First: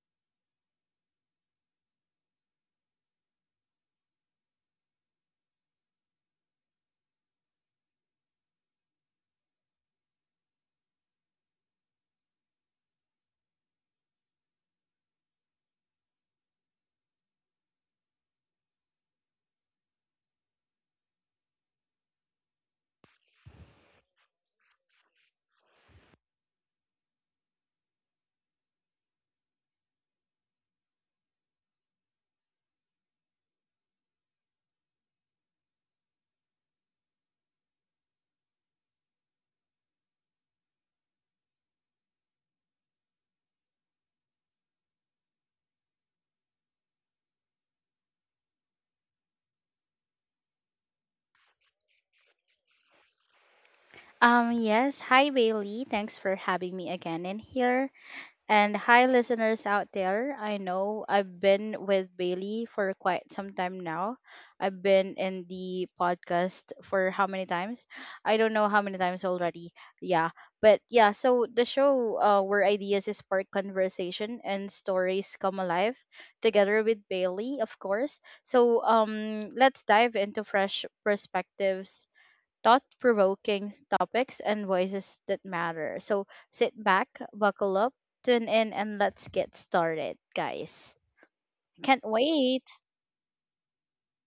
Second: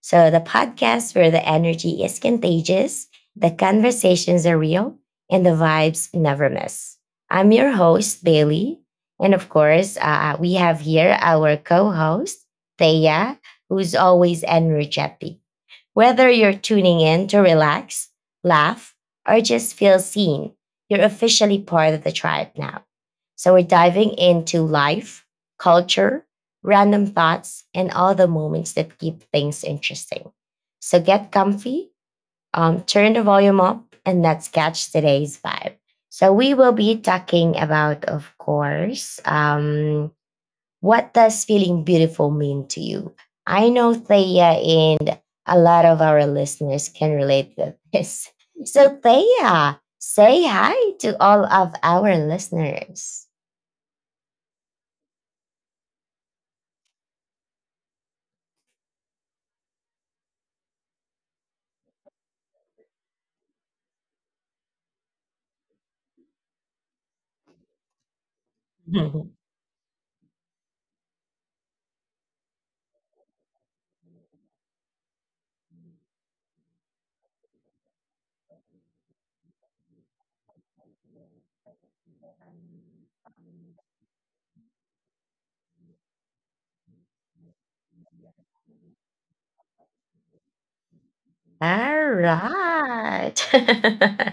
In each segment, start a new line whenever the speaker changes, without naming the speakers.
So, the podcast where the energy is contagious, the conversations are real, and the vibes never miss. I'm your host, Bailey. And of course, we have here our co host, Thea, who's always energetic. Whether you're tuning in to relax, laugh, or just feel seen, you're officially part of the tribe now. So we're diving into life, culture, random thoughts, and all the moments that keep things interesting. So get comfy, turn the volume up, and let's catch today's vibe. So we will be talking about, of course, what does feeling beautiful mean to you? I know Thea and a lot of our listeners can relate to this. So, Thea, say hi to all of our listeners.
Yes. Hi, Bailey. Thanks for having me again in here. And hi, listeners out there. I know I've been with Bailey for quite some time now. I've been in the podcast for how many times? I don't know how many times
All
already. Yeah. But yeah, so the show where ideas spark conversation and stories come alive together with Bailey, of course. So let's dive into fresh perspectives, thought provoking topics and voices that matter. So sit back, buckle up, tune in, and let's get started, guys. Can't wait.
right.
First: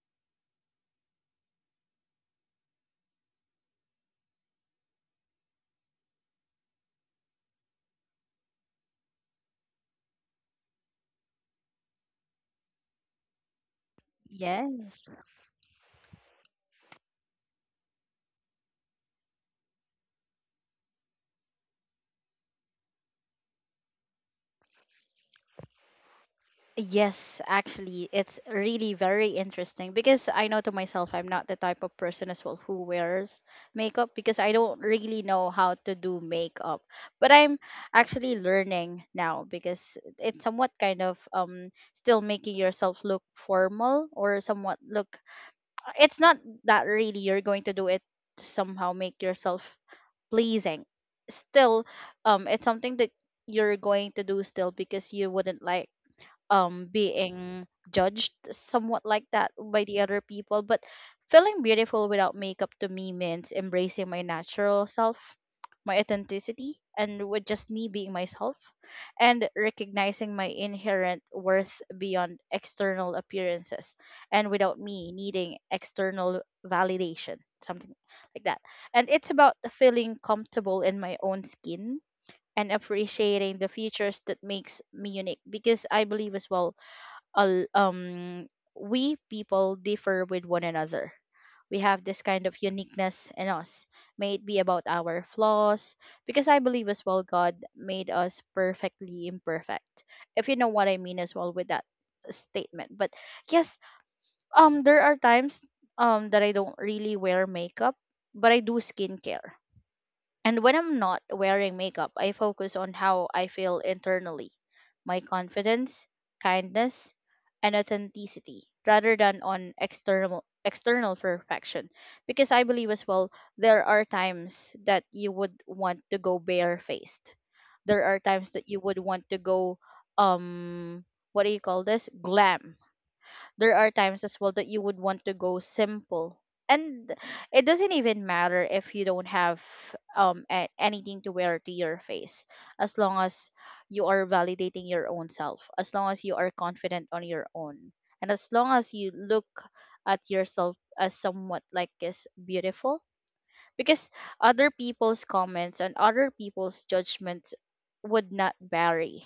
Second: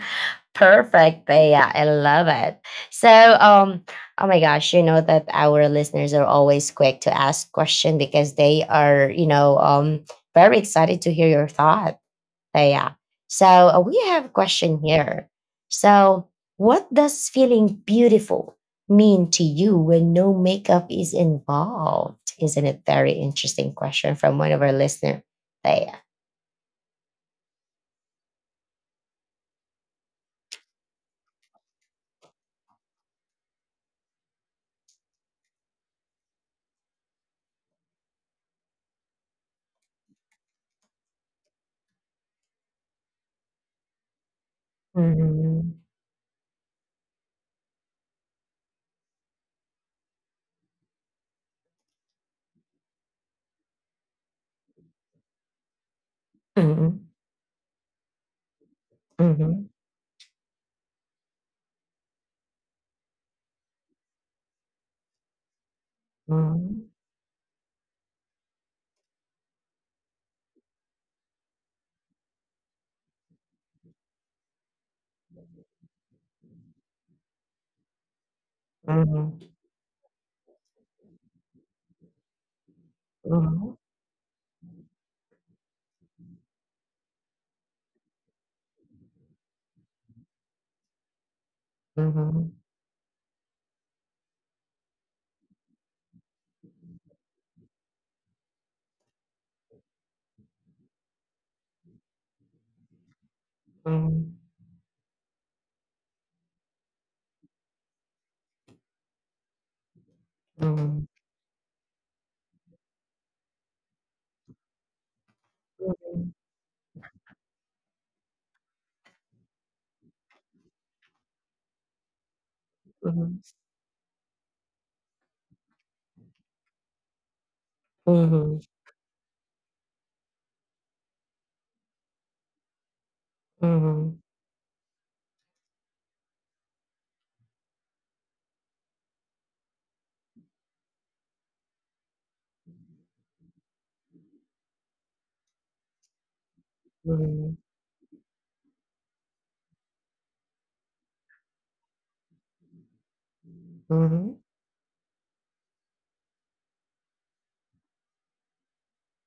Perfect, Thea. I love it. So, oh my gosh, you know that our listeners are always quick to ask questions because they are, very excited to hear your thought. So yeah. So we have a question here.
Yes.
So what does feeling beautiful mean to you when no makeup is involved? Isn't it very interesting question from one of our listeners? So yeah.
Yes, actually, it's really very interesting because I know to myself I'm not the type of person as well who wears makeup because I don't really know how to do makeup. But I'm actually learning now because it's somewhat kind of still making yourself look formal or somewhat look,
Mhm.
it's not that really you're going to do it to somehow make yourself pleasing still. It's something that you're going to do still because you wouldn't like
Mhm.
being judged somewhat like that
Mhm.
by the other people. But feeling beautiful without makeup to me means embracing my natural self, my authenticity,
Mhm.
and with just me being myself, and recognizing my inherent worth beyond external appearances, and without me needing external validation, something like that. And it's about feeling comfortable in my own skin and appreciating the
Mhm.
features that makes me unique, because I believe as well, uh, um we people differ with one another. We have this kind
Mhm.
of uniqueness in us. May it be about our flaws, because I believe as well God made us perfectly imperfect. If you know what I mean as well with that statement. But yes, there are times that I don't really wear makeup, but I do skincare. And when I'm
Mhm.
not wearing makeup, I focus on how I feel internally, my confidence, kindness, and authenticity rather than on external perfection, because I believe as well
Mhm.
there are times that you would want to go barefaced, there are times
Mhm.
that you would want to go, um what do you call this, glam, there are
Mhm.
times as well that you would want to go simple. And it doesn't even matter if you don't have anything to wear to your face, as long as you are validating your own self, as long as you are confident on your
Mhm.
own, and as long as you look at yourself as somewhat like is beautiful, because
Mhm.
other people's comments and other people's judgments would not vary,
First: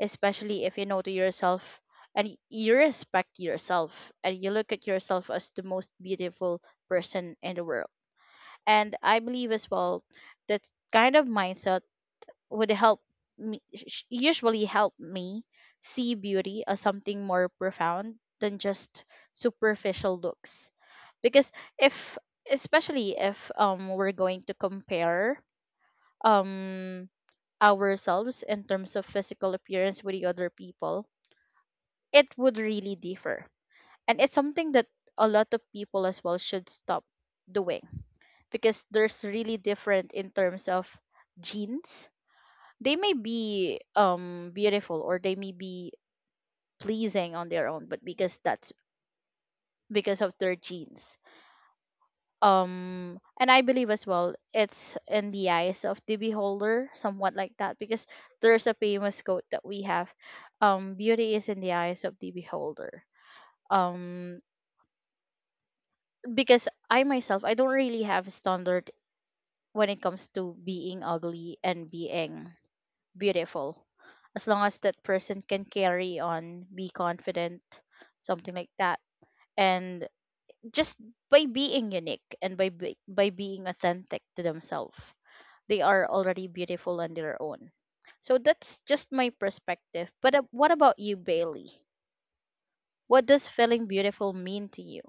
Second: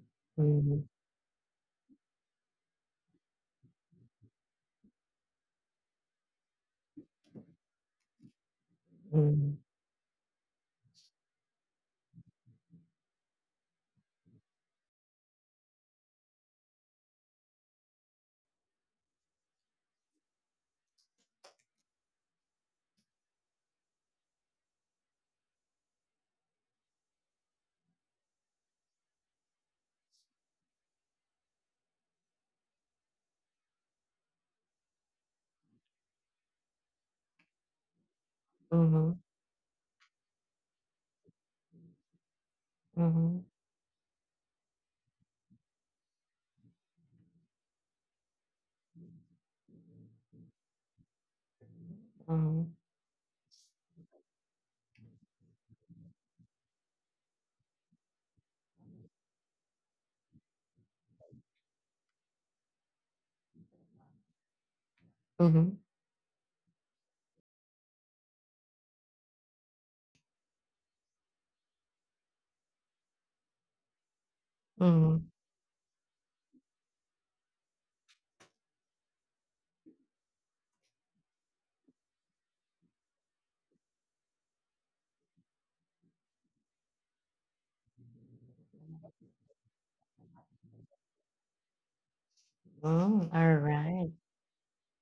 especially if you
Mhm.
know to yourself and you respect yourself and you look at yourself as the most beautiful person in the world. And I
Mhm.
believe
Mhm.
as well that kind of mindset would help usually help me see beauty as something more profound than just superficial looks. Because if, especially if we're going to compare, um, ourselves in terms of physical appearance with the other people, it would really differ. And it's something that a lot of people as well should stop doing, because
Mhm.
there's really different in terms of genes. They
Mhm.
may
Mhm.
be beautiful, or they may be pleasing on their own, but because that's because of their genes.
Mhm. Mhm.
And I believe as well it's in the eyes of the beholder, somewhat like that, because there's a famous quote that we have, beauty is in the eyes of the beholder, um
Mhm.
because I myself, I don't really have a standard when it comes to being ugly and being beautiful. As long as that
Mhm.
person can carry on, be confident, something like that. And just by being unique and by being authentic to themselves, they are already beautiful on their own. So that's just my perspective. But what about you, Bailey? What
Mm,
does
all
feeling
right.
beautiful mean to you?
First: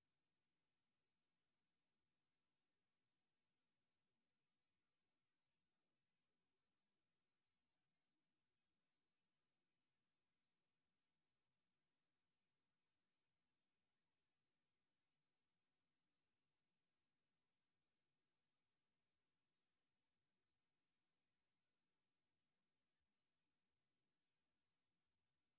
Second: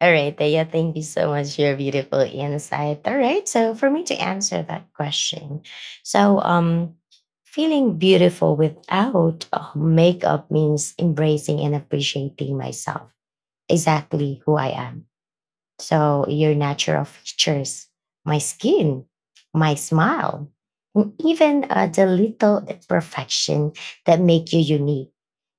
All right, Thea, thank you so much for your beautiful insight. All right, so for me to answer that question, so feeling beautiful without makeup means embracing and appreciating myself, exactly who I am. So your natural features, my skin, my smile, and even the little imperfection that make you unique.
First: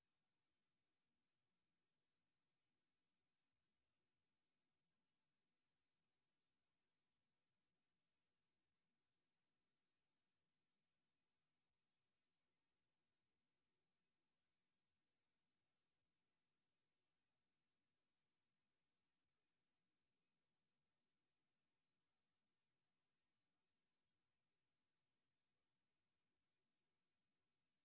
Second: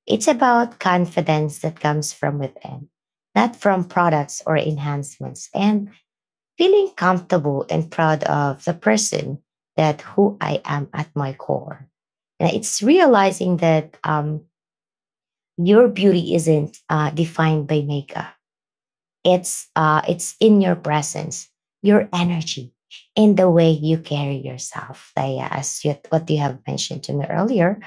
It's about confidence that comes from within, not from products or enhancements, and feeling comfortable and proud of the person that who I am at my core. And it's realizing that your beauty isn't defined by makeup. It's in your presence, your energy, in the way you carry yourself. Like as you, what you have mentioned to me earlier,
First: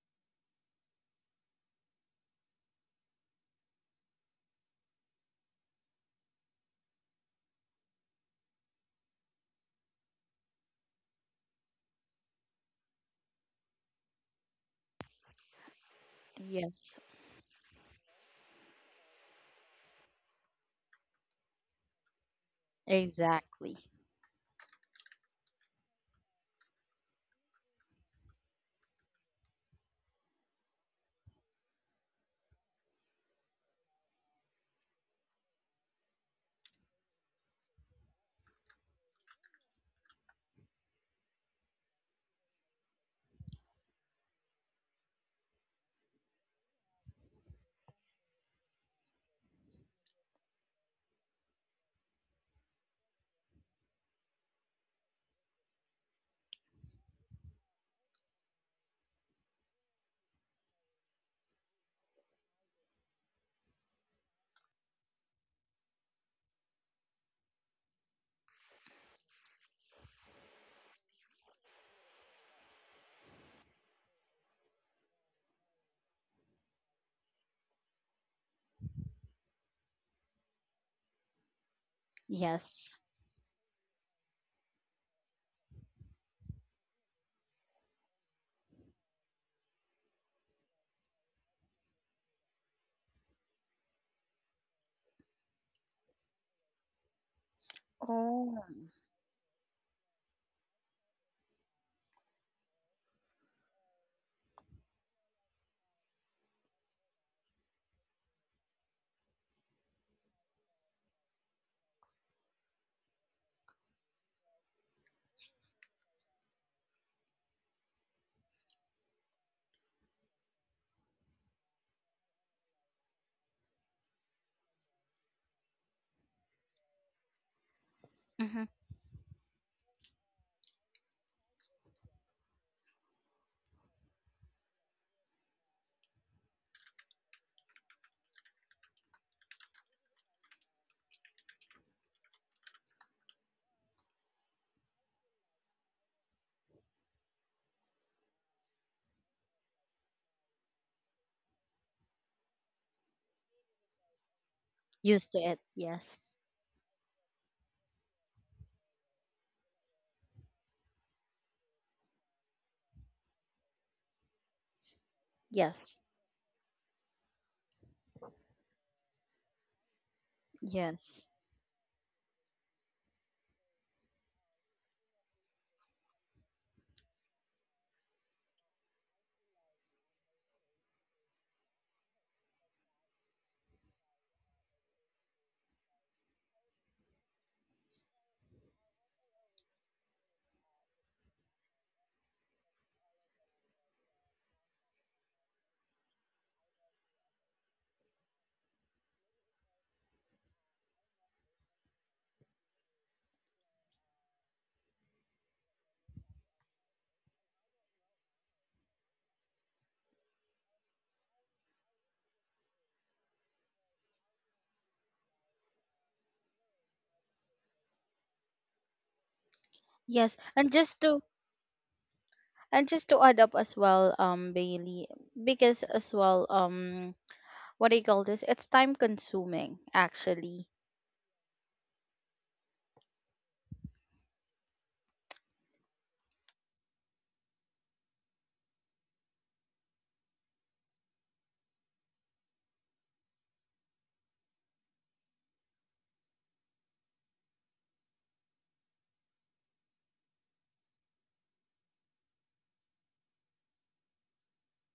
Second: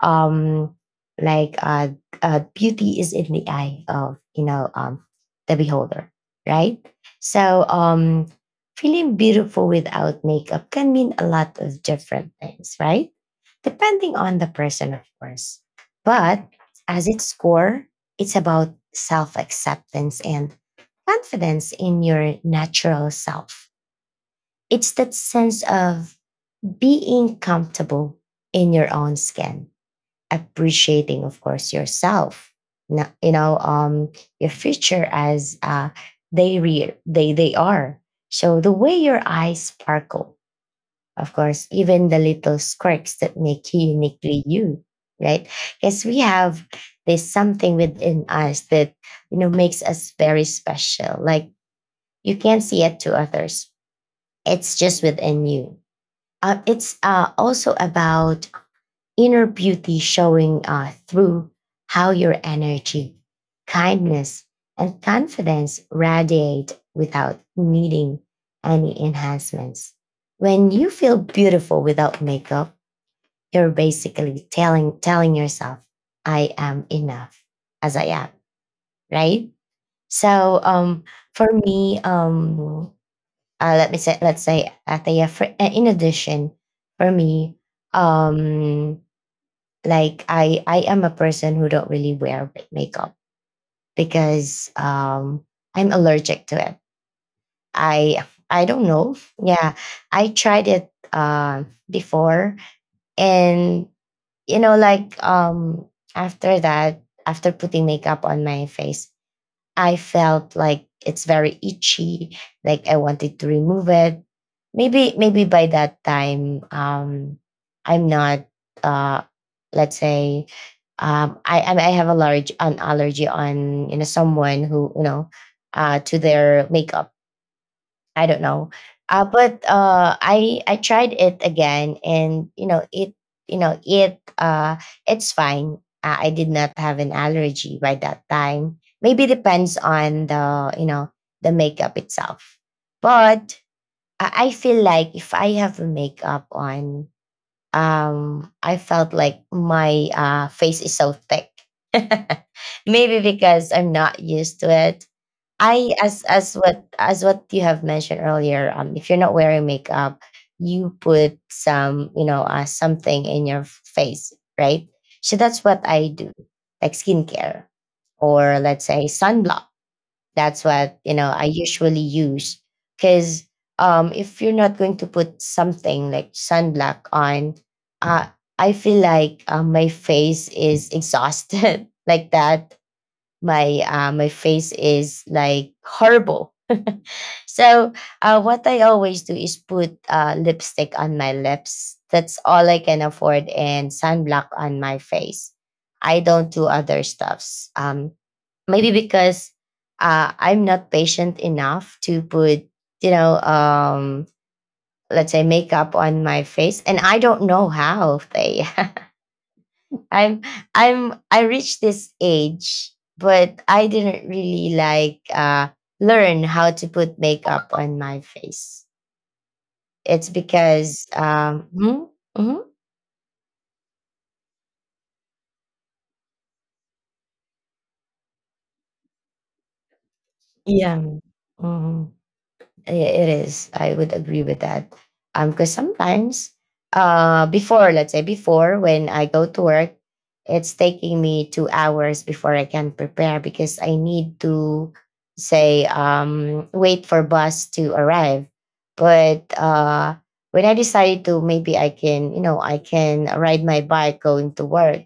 um, like uh, beauty is in the eye of the beholder, right? So feeling beautiful without makeup can mean a lot of different things, right? Depending on the person, of course. But
Yes,
as its core, it's about self acceptance and confidence in your natural self.
exactly.
It's that sense of being comfortable in your own skin, appreciating, of course, yourself. No- You know, your future as they are. So the way your eyes sparkle, of course, even the little quirks that make you uniquely you, right? Because we have this something within us that makes us very special. Like you can't see it to others. It's just within you. It's also about inner beauty showing through how your energy, kindness, and confidence radiate without needing any enhancements. When you feel beautiful without makeup, you're basically telling yourself, "I am enough as I am." Right? So, for me,
Yes.
let's say at a for, in addition for me. um like I am a person who don't really wear makeup because I'm allergic to it. i
Oh.
I don't know. Yeah, I tried it before, and you know like after putting makeup on my face I felt like it's very itchy, like I wanted to remove it. Maybe by that time, I'm not uh, let's say I have a large an allergy on someone who to their makeup. I don't know.
Hmm.
But I tried it again, and you know it uh, it's fine. I did not have an allergy by that time. Maybe depends on the you know the makeup itself. But I feel like if I have a makeup on, I felt like my face is so thick. Maybe because I'm not used to it.
Used to it.
I, as
Yes.
as what as what you have mentioned earlier, if you're not wearing makeup, you put some something in your face, right? So that's what
Yes.
I do, like skincare, or let's say sunblock. That's what
Yes.
I usually use, because if you're not going to put something like sunblock on, uh, I feel like my face is exhausted like that, my face is like horrible. So what I always do is put lipstick on my lips. That's all I can afford, and sunblock on my face. I don't do other stuffs. Maybe because I'm not patient enough to put, you know, let's say makeup on my face, and I don't know how they. I'm I reached this age, but I didn't really like learn how to put makeup on my face. It's
Yes. And
because
just to,
mhm, mhm,
and just to add up as well, Bailey, because as well, what do you call this? It's time consuming actually.
yeah. Mhm. It is. I would agree with that. Because sometimes, before, let's say before when I go to work, it's taking me 2 hours before I can prepare because I need to say wait for bus to arrive. But when I decided to maybe I can ride my bike going to work,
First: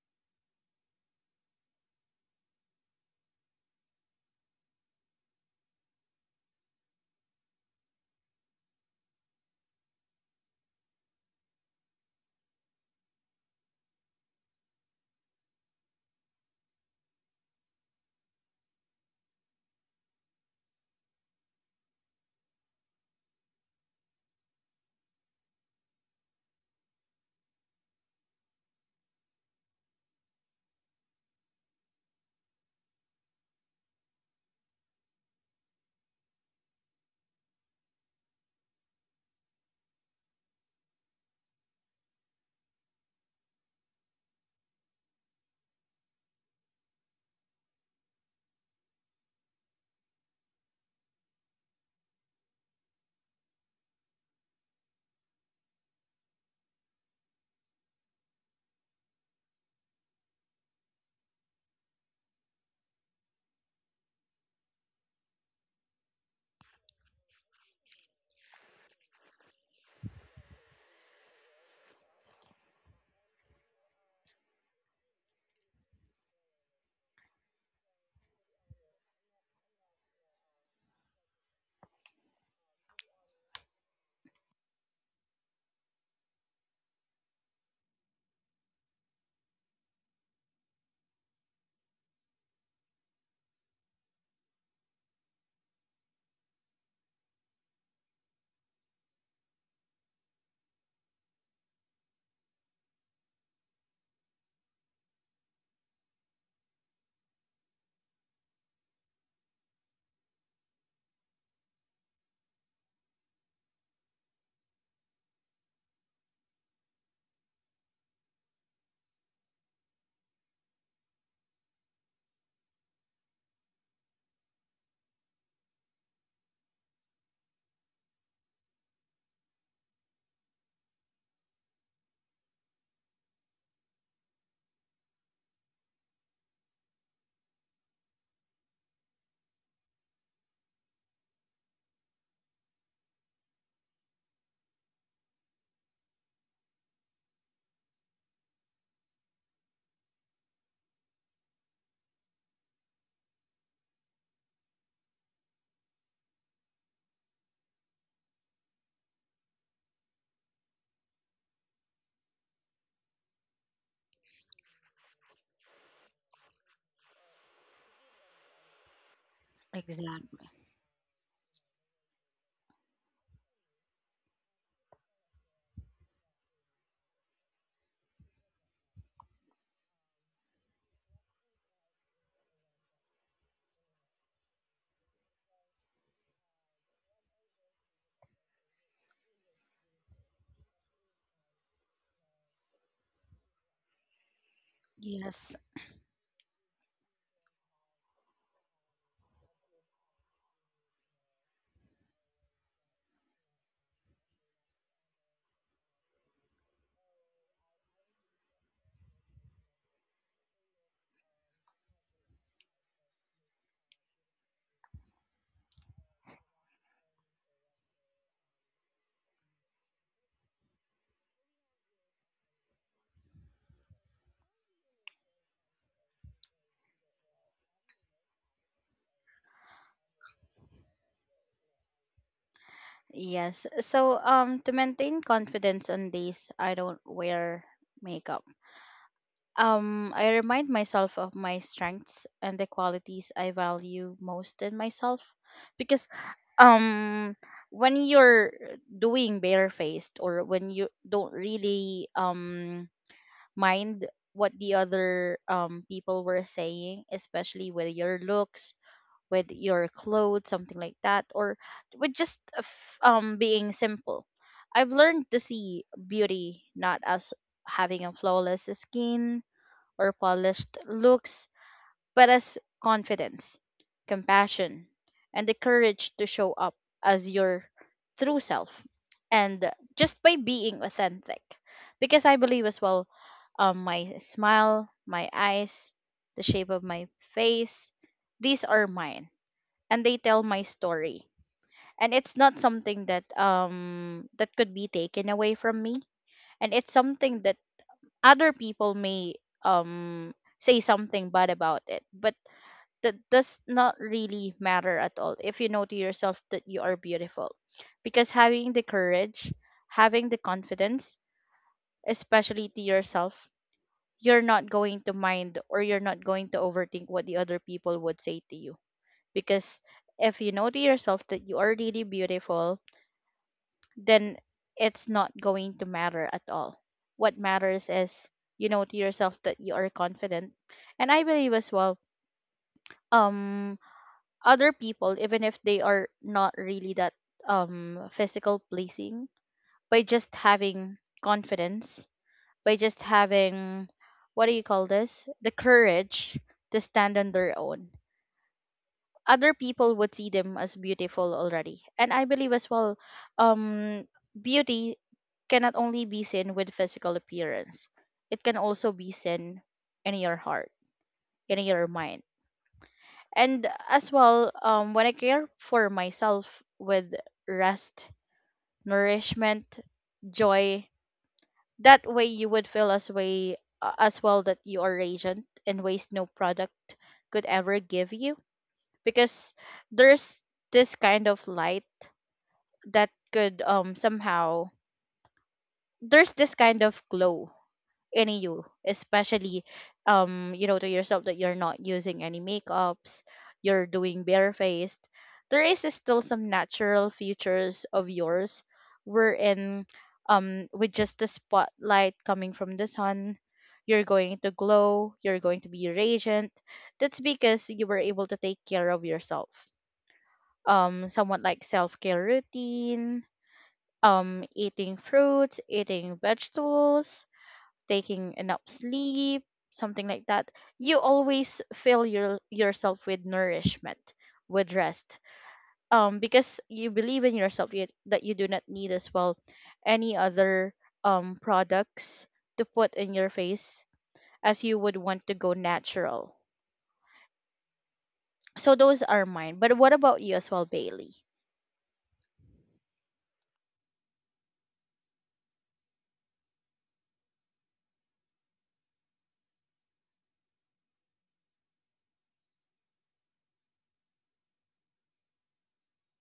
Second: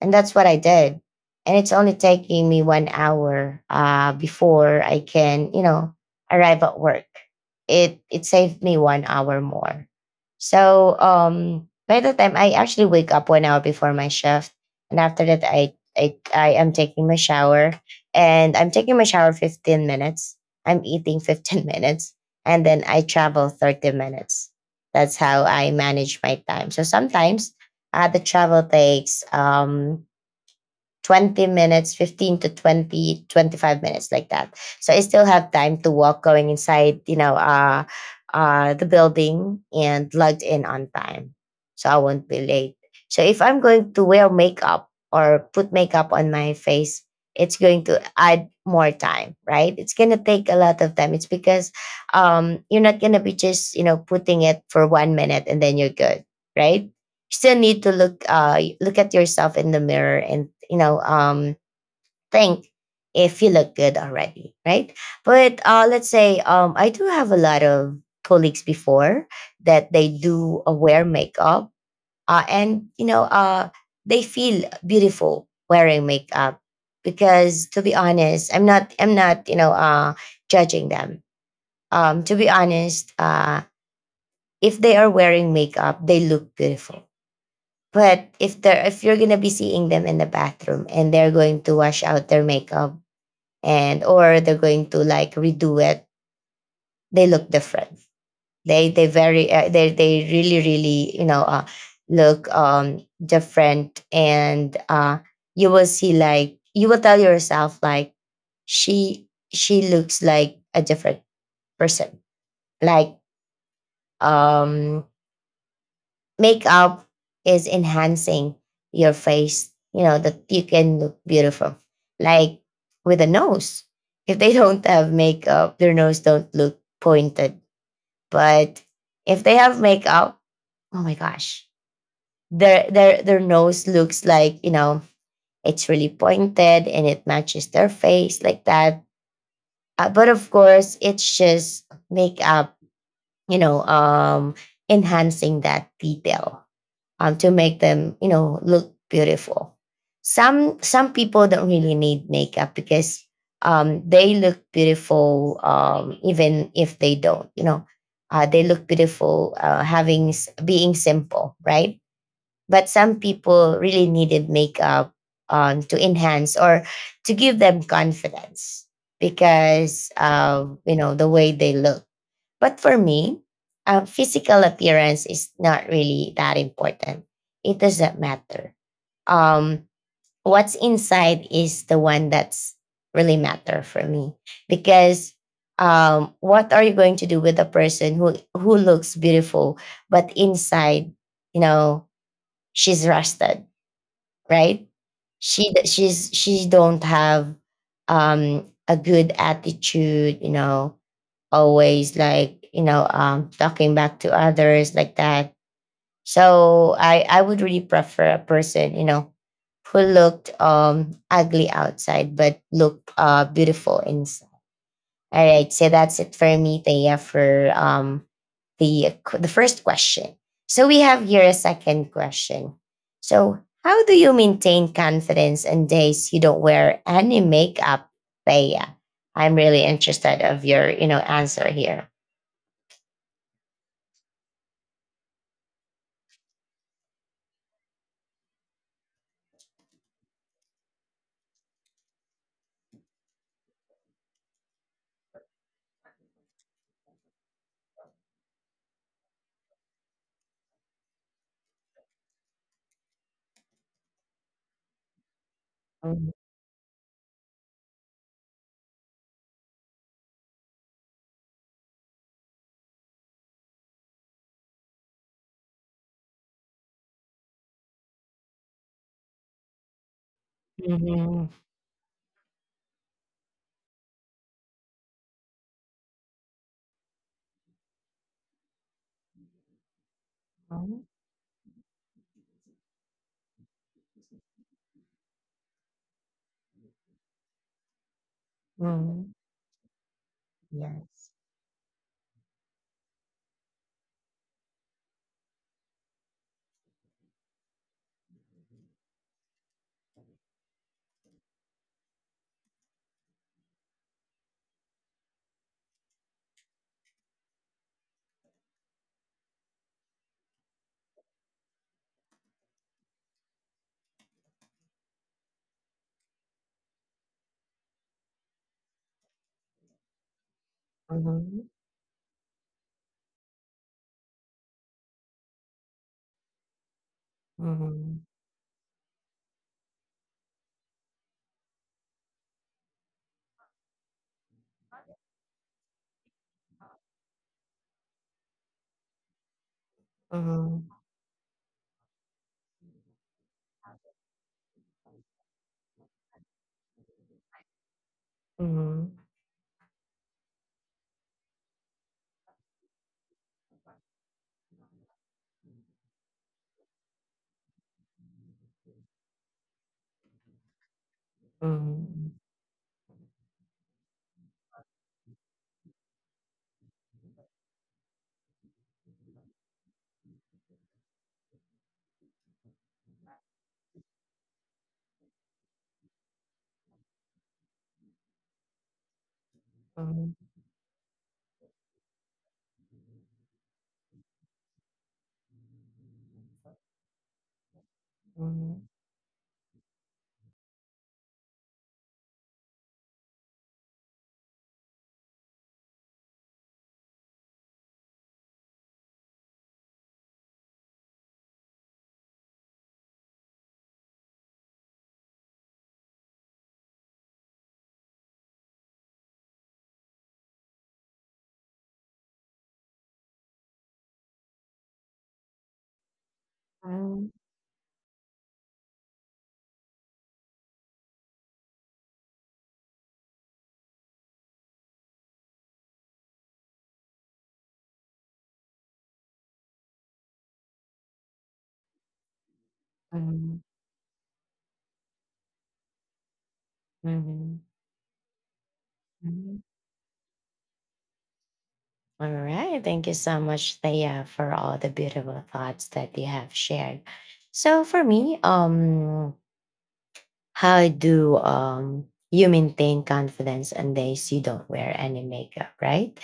and that's what I did. And it's only taking me 1 hour before I can, you know, arrive at work. It saved me 1 hour more. So by the time I actually wake up 1 hour before my shift, and after that I am taking my shower, and I'm taking my shower 15 minutes. I'm eating 15 minutes, and then I travel 30 minutes. That's how I manage my time. So sometimes the travel takes 20 minutes, 15 to 20, 25 minutes like that. So I still have time to walk going inside, the building and logged in on time. So I won't be late. So if I'm going to wear makeup or put makeup on my face, it's going to add more time, right? It's going to take a lot of time. It's because you're not going to be just, you know, putting it for 1 minute and then you're good, right? Still need to look at yourself in the mirror, and think if you look good already, right? But let's say I do have a lot of colleagues before that they do wear makeup, and they feel beautiful wearing makeup, because to be honest, I'm not judging them. To be honest, if they are wearing makeup, they look beautiful, but if you're gonna be seeing them in the bathroom and they're going to wash out their makeup, and or they're going to like redo it, they look different. They very they really really look different, and you will see like you will tell yourself like she looks like a different person. Like um makeup is enhancing your face, you know, that you can look beautiful. Like with a nose. If they don't have makeup, their nose don't look pointed. But if they have makeup, oh my gosh. Their nose looks like, you know, it's really pointed and it matches their face like that. But of course, it's just makeup, you know, um enhancing that detail, to make them, you know, look beautiful. Some people don't really need makeup because they look beautiful even if they don't. You know, they look beautiful having being simple, right? But some people really needed makeup to enhance or to give them confidence, because
Exactly.
you know the way they look. But for me, physical appearance is not really that important. It doesn't matter. Um, what's inside is the one that's really matter for me, because what are you going to do with a person who looks beautiful but inside, you know, she's rusted, right?
Yes.
She don't have a good attitude, always like talking back to others like that. So I would really prefer a person who looked ugly outside but looked beautiful inside. All right, so that's it for me, Thea, for the first question. So we have here a second question. So how do you maintain confidence in days you don't wear any makeup, Thea? I'm really interested of your answer here.
Yes. So, to maintain confidence on days I don't wear makeup. I remind myself of my strengths and the qualities I value most in myself, because um when you're doing barefaced, or when you don't really mind what the other people were saying, especially with your looks, with your clothes, something like that, or with just being simple. I've learned to see beauty not as having a flawless skin or polished
Mhm,
looks, but as confidence, compassion, and the courage to show up as your true self. And just by being
mhm,
authentic, because I believe as well, my smile, my eyes, the shape of my face, these are
mhm.
mine, and they tell my
Yes.
story. And it's not something that could be taken away from me, and it's something that other people may um say something bad about, it but that does not really matter at all if you know to yourself that you are beautiful. Because having the courage, having the confidence, especially to yourself, you're not going to mind or you're not going to overthink what the other people would say to you. Because if you know to yourself that you
Mhm,
are really beautiful, then it's not going to matter at all. What matters
mhm,
is you know to yourself that you are confident. And I believe as well, um other people, even if they are not really that physical pleasing, by just
mhm,
having confidence, by just having, what do you call this, the courage to stand on their own,
mhm,
other people would see them as beautiful already. And I believe as well, um, beauty cannot only be seen with physical appearance. It can also be seen in your heart, in your mind.
mhm,
And as well, when I care for myself with rest, nourishment, joy, that way you would feel as way, as well that you are radiant in ways no product could ever give you. Because
mhm,
there's this kind of light that could somehow, there's this kind of glow in you,
mhm,
especially you know to yourself that you're not using any makeups, you're doing barefaced. There is still some natural features of yours wherein, with just the spotlight coming from the sun, you're going to glow, you're going to be radiant. That's because you were able to take care of yourself, somewhat like self-care routine, eating fruits, eating vegetables,
mhm,
taking enough sleep, something like that. You always fill yourself with nourishment, with rest, because you believe in yourself, you, that you do not need as well any other products to put in your
mhm,
face, as you would want to go natural.
mhm,
So those are
mhm.
mine, but what about you as well, Bailey?
All right. Thank you so much, Thea, for all the beautiful thoughts that you have shared. So for me, how do you maintain confidence on days you don't wear any makeup, right?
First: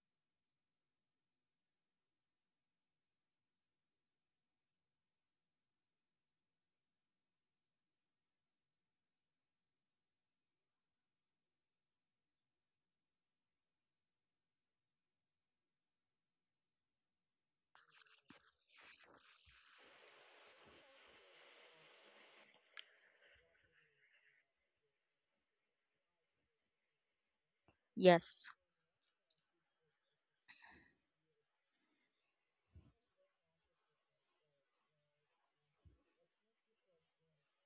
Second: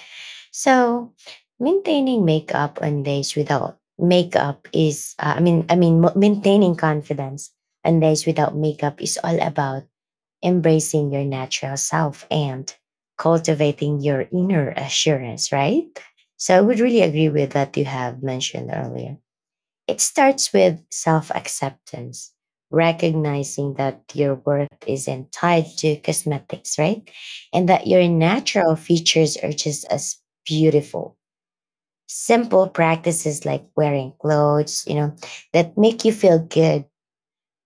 So, maintaining makeup on days without makeup is, maintaining confidence on days without makeup is all about embracing your natural self and cultivating your inner assurance, right? So, I would really agree with that you have mentioned earlier. It starts with self acceptance, recognizing that your worth isn't tied to cosmetics, right? And that your
Yes
natural features are just as beautiful. Simple practices like wearing clothes, you know, that make you feel good,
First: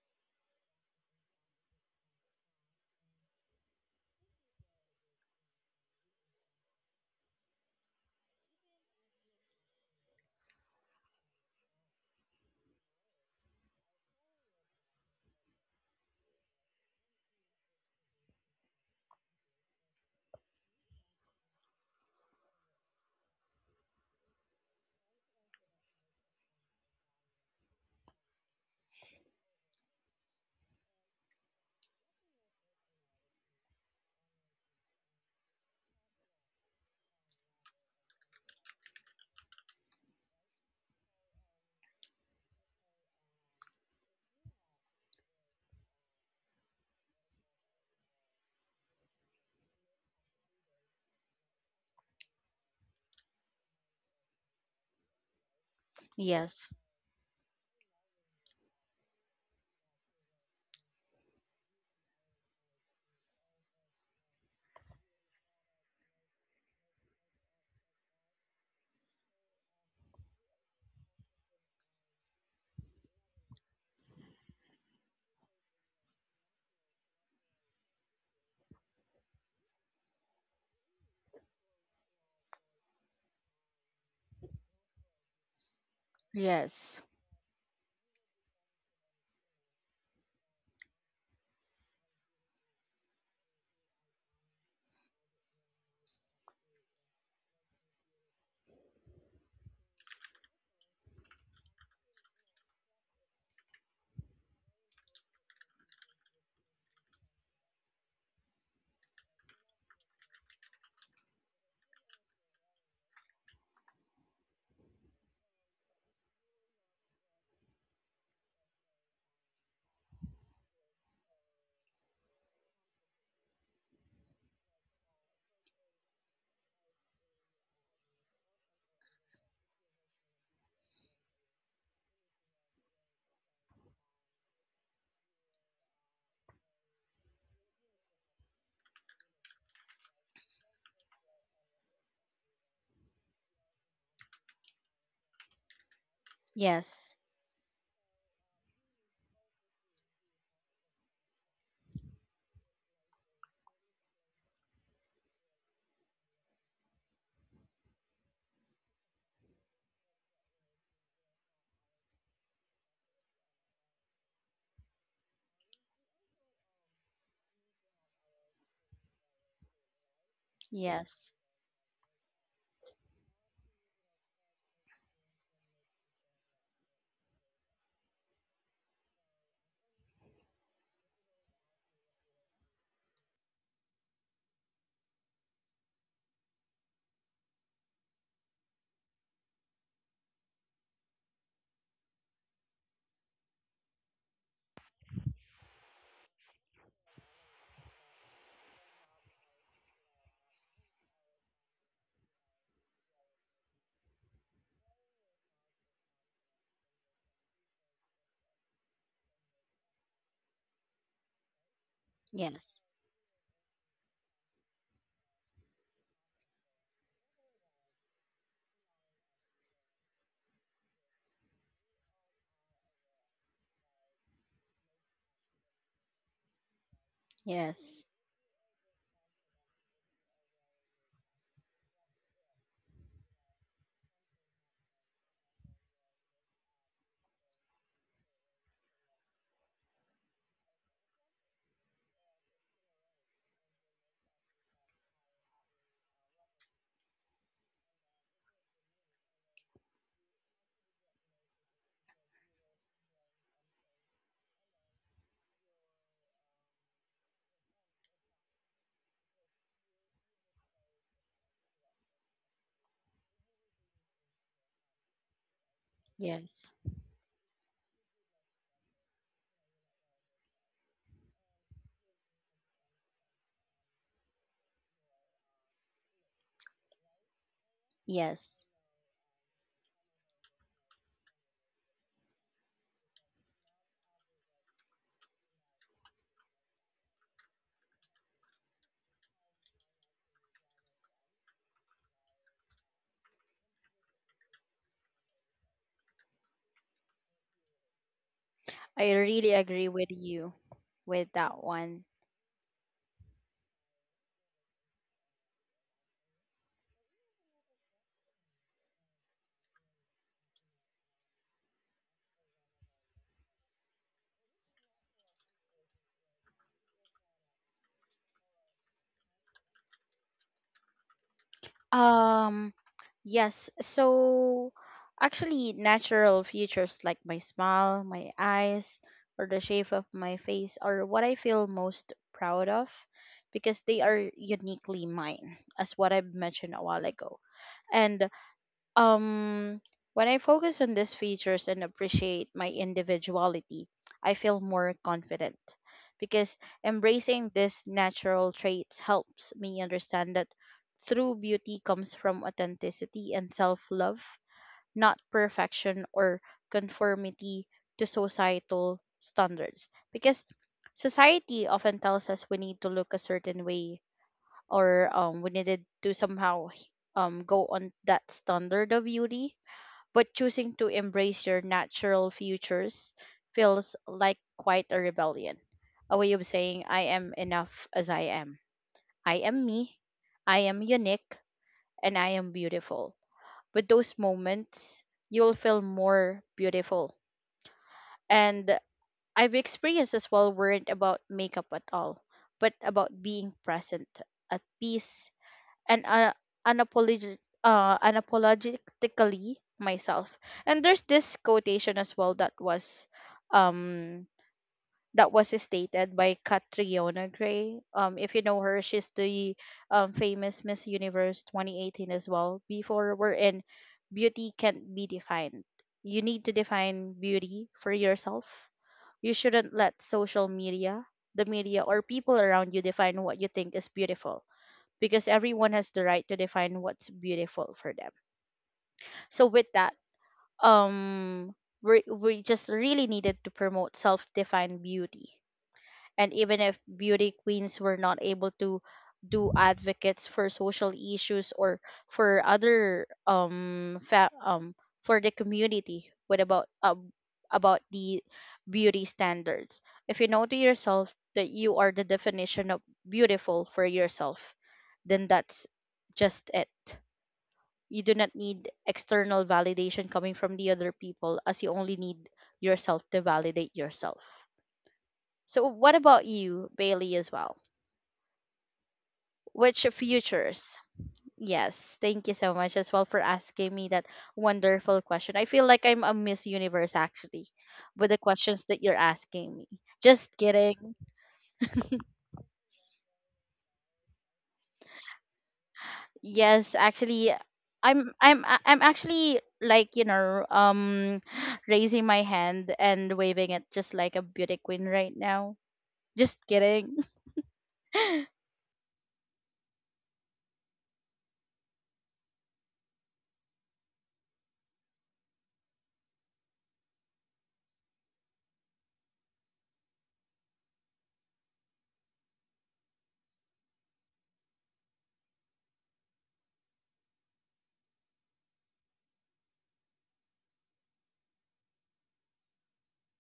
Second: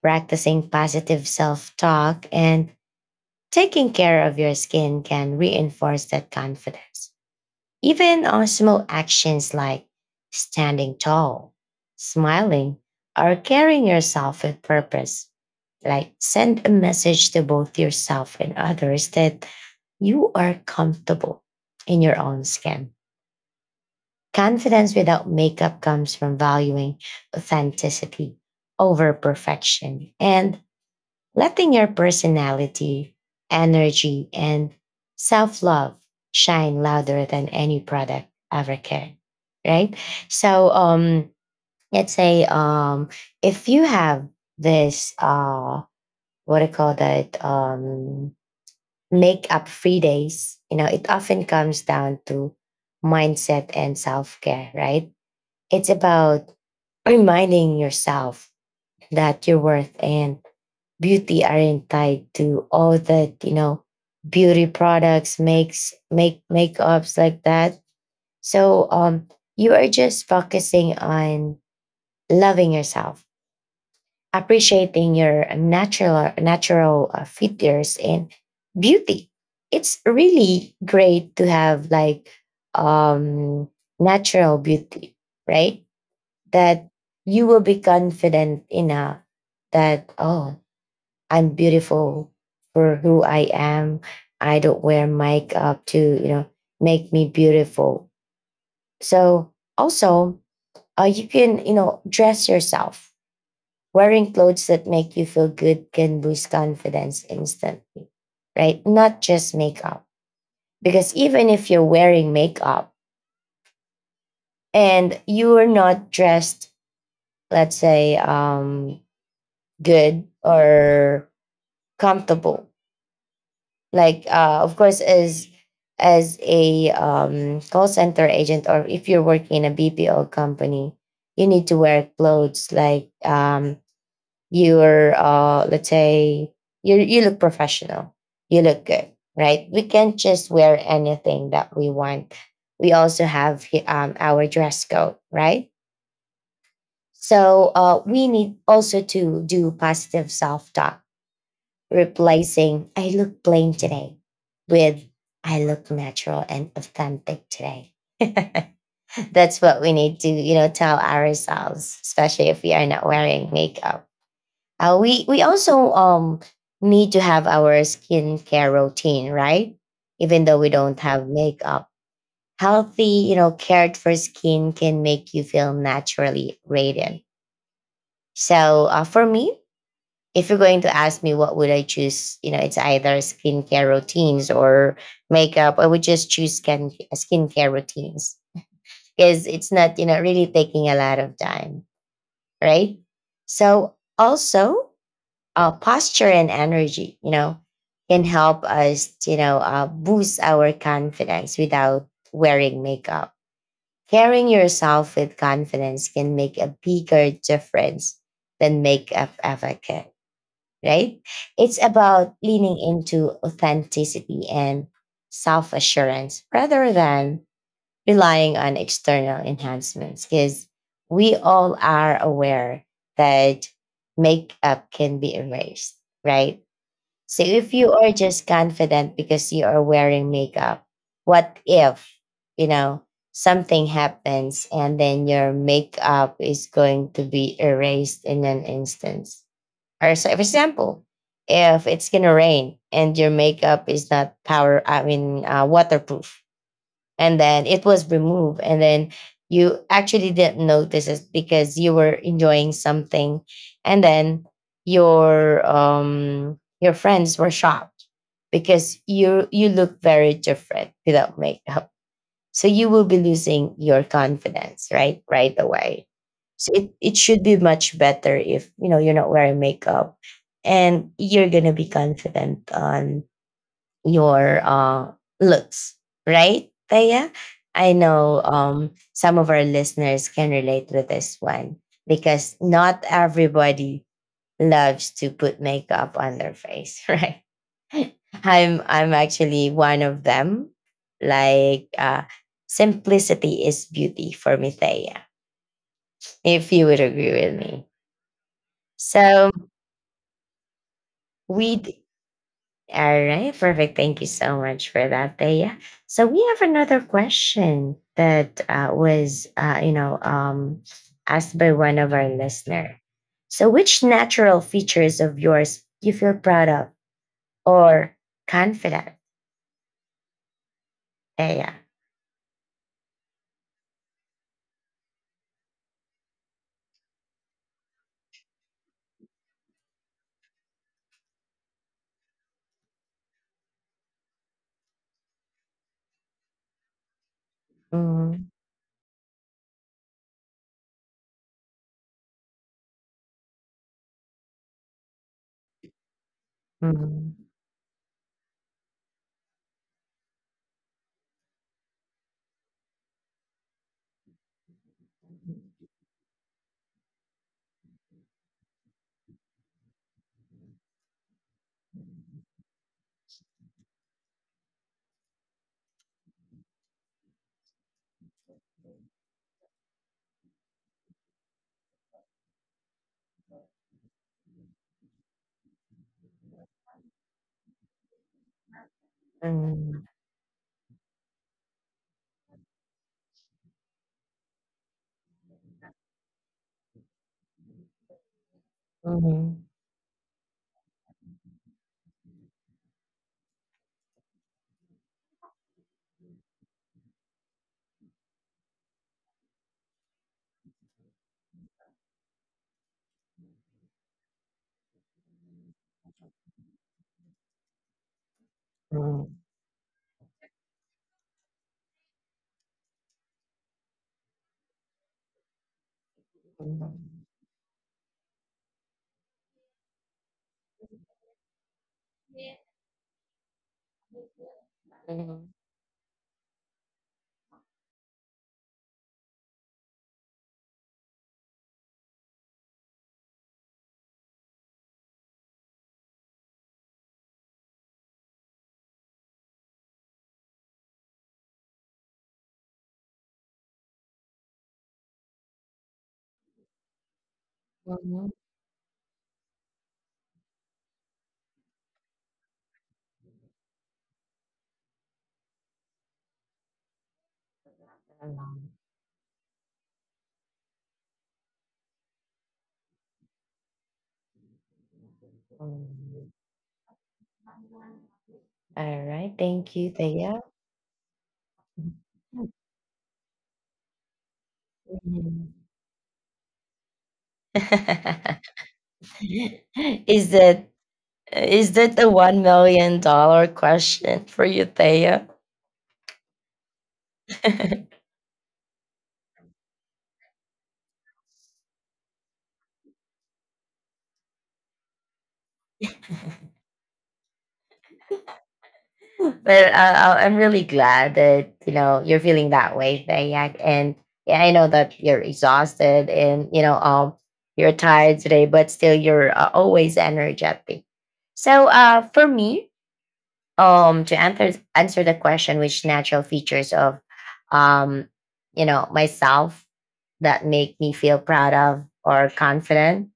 practicing positive self talk, and taking care of your skin can reinforce that confidence. Even on small actions like standing tall, smiling, or carrying yourself with purpose, like send a message to both yourself and others that you are comfortable in your own skin. Confidence without makeup comes from valuing authenticity over perfection and letting your personality, energy, and self love shine louder than any product ever can. Right? So, let's say if you have this, what do you call that, makeup free days, you know, it often comes down to mindset and self care, right? It's about
Yes.
reminding yourself that you're worth and beauty aren't tied to all that you know beauty products make makeups like that. So you are just focusing on loving yourself, appreciating your natural features and beauty. It's really great to have like um natural beauty, right? That
Yes.
you will be confident enough that, oh, I'm beautiful for who I am. I don't wear makeup to, you know, make me beautiful. So also, you can, you know, dress yourself. Wearing clothes that make you feel good can boost confidence instantly, right? Not just makeup. Because even if you're wearing makeup and you are not dressed, let's say, good or comfortable, like of course, as a call center agent or if you're working in a BPO company, you need to wear clothes like you're let's say you look professional, you look good, right? We can't just wear anything that we want. We also have our dress code, right?
Yes.
So we need also to do positive self talk, replacing "I look plain today" with "I look natural and authentic today." That's what we need to, you know, tell ourselves, especially if we are not wearing makeup. We also need to have our skincare routine, right? Even though we don't have
Yes.
makeup, healthy, you know, cared for skin can make you feel naturally radiant. So for me, if you're going to ask me what would I choose, you know, it's either skincare routines or makeup, I would just choose skincare routines because it's not, you know, really taking a lot of time, right? So also, posture and energy, you know, can help us, you know, boost our confidence without wearing makeup. Carrying yourself with confidence can make a bigger difference than makeup ever can, right? It's about leaning
Yes.
into authenticity and self assurance rather than relying on external enhancements because we all are aware that makeup can be erased, right? So if you
Yes.
are just confident because you are wearing makeup, what if, you know, something happens and then your makeup is going to be erased in an instant? Or so, for example, if it's gonna rain and your makeup is not power, I mean waterproof, and then it was removed, and then you actually didn't notice it because you were enjoying something, and then your friends were shocked because you look very different without makeup. So you will be losing your confidence, right? Right away. So
Yes.
it should be much better if, you know, you're not wearing makeup and you're going to be confident on your looks, right, Taya? I know
Yes.
some of our listeners can relate with this one because not everybody loves to put makeup on their face, right? I'm actually one of them. Like simplicity is beauty for me, Thea. If you would agree with me,
I
so
really agree with you with that
we. d-
one.
all right, perfect. Thank you so much for that, Thea. So we have another question that was asked by one of our listener. So, which natural features of yours you feel proud of or confident, Thea?
Um yes. So actually natural features like my smile, my eyes, or the shape of my face are what I feel most proud of because they are uniquely mine, as what I mentioned a while ago. And
Mm,
Um, when I focus on these features and appreciate my individuality, I feel more confident because
mm, mm.
embracing these natural traits helps me understand that true beauty comes from authenticity and self love, not perfection or conformity to societal standards. Because society often tells us we need to look a certain way, or we needed to somehow go on that standard of beauty, but choosing to embrace your natural futures feels like quite a rebellion. A way of saying, I am enough as I am. I am
Mm.
me, I am unique, and I am beautiful. With those moments, you'll feel more beautiful. And I've
Mhm.
experienced as well weren't about makeup at all, but about being present, at peace, and unapologetically myself. And there's this quotation as well um that was stated by Catriona Gray. If you know her, she's
Mhm.
the famous Miss Universe 2018 as well. Before we're in, beauty can't be defined. You need to define
Mhm.
beauty for yourself. You shouldn't let social media, the media, or people around you define what you think is beautiful, because
Mhm.
everyone has the right to define what's beautiful for them. So with that, um we just really needed to promote self-defined beauty. And even if beauty queens were not able to do advocates for social issues or for other for the community, what about the
Mhm.
beauty standards? If you know to yourself that you are the definition of beautiful for yourself, then that's just it. You do not need
Mhm.
external validation coming from the other people, as you only need yourself to validate yourself. So, what about
Mhm.
you, Bailey, as well?
All right. Thank
Which
you, Thea.
futures? Yes, thank you so much as well for asking me that wonderful question. I
Mhm.
feel like I'm a Miss Universe actually with the questions that you're asking me. Just
is that
kidding.
is that the one million dollar question for you, Thea?
Yes, actually, I'm actually like, raising my hand and waving it just like a beauty queen right now. Just kidding.
But I'm really glad that you know you're feeling that way, Dayak. And yeah, I know that you're exhausted and you know you're tired today, but still you're always energetic. So for me, to answer the question, which natural features of um you know myself that make me feel proud of or confident,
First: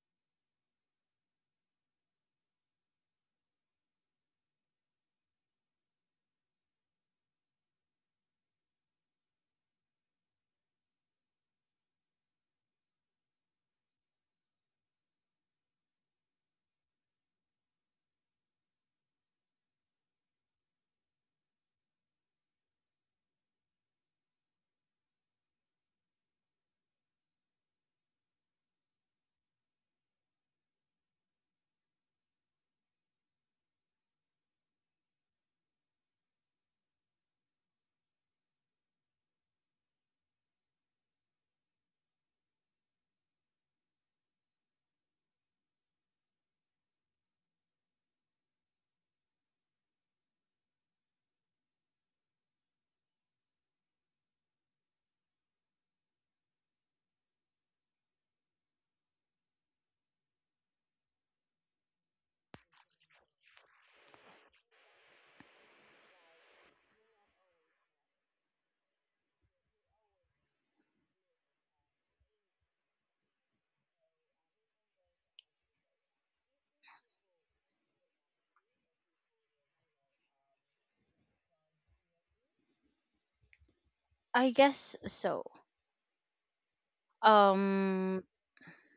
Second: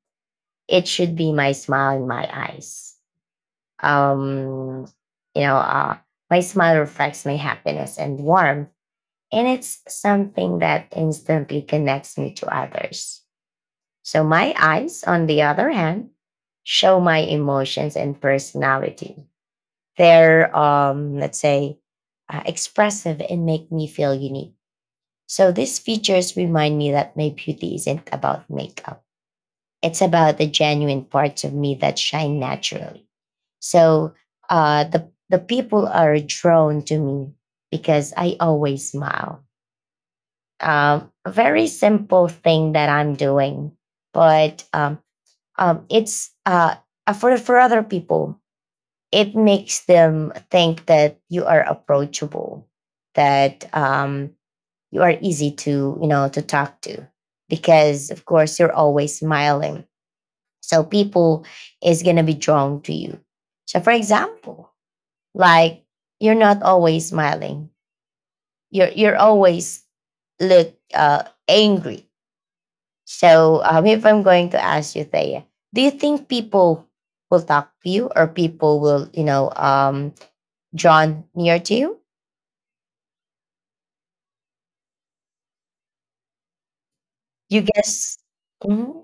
it should be my smile in my eyes. um, you know, my smile reflects my happiness and warmth, and it's something that instantly connects me to others. So, my eyes, on the other hand, show my emotions and personality. They're, let's say, expressive and make me feel unique. So, these features remind me that my beauty isn't about makeup, it's about the genuine parts of me that shine naturally. So the people are drawn to me because I always smile. A very simple thing that I'm doing, but it's for other people, it makes them think that you are approachable, that you are easy to you know to talk to, because of course you're always smiling. So people is gonna be drawn to you. So for example, like you're not always smiling. You're always look angry. So if I'm going to ask you, Thea, do you think people will talk to you or people will you know drawn near to you?
I guess so.
You guess.
Um
Mm-hmm.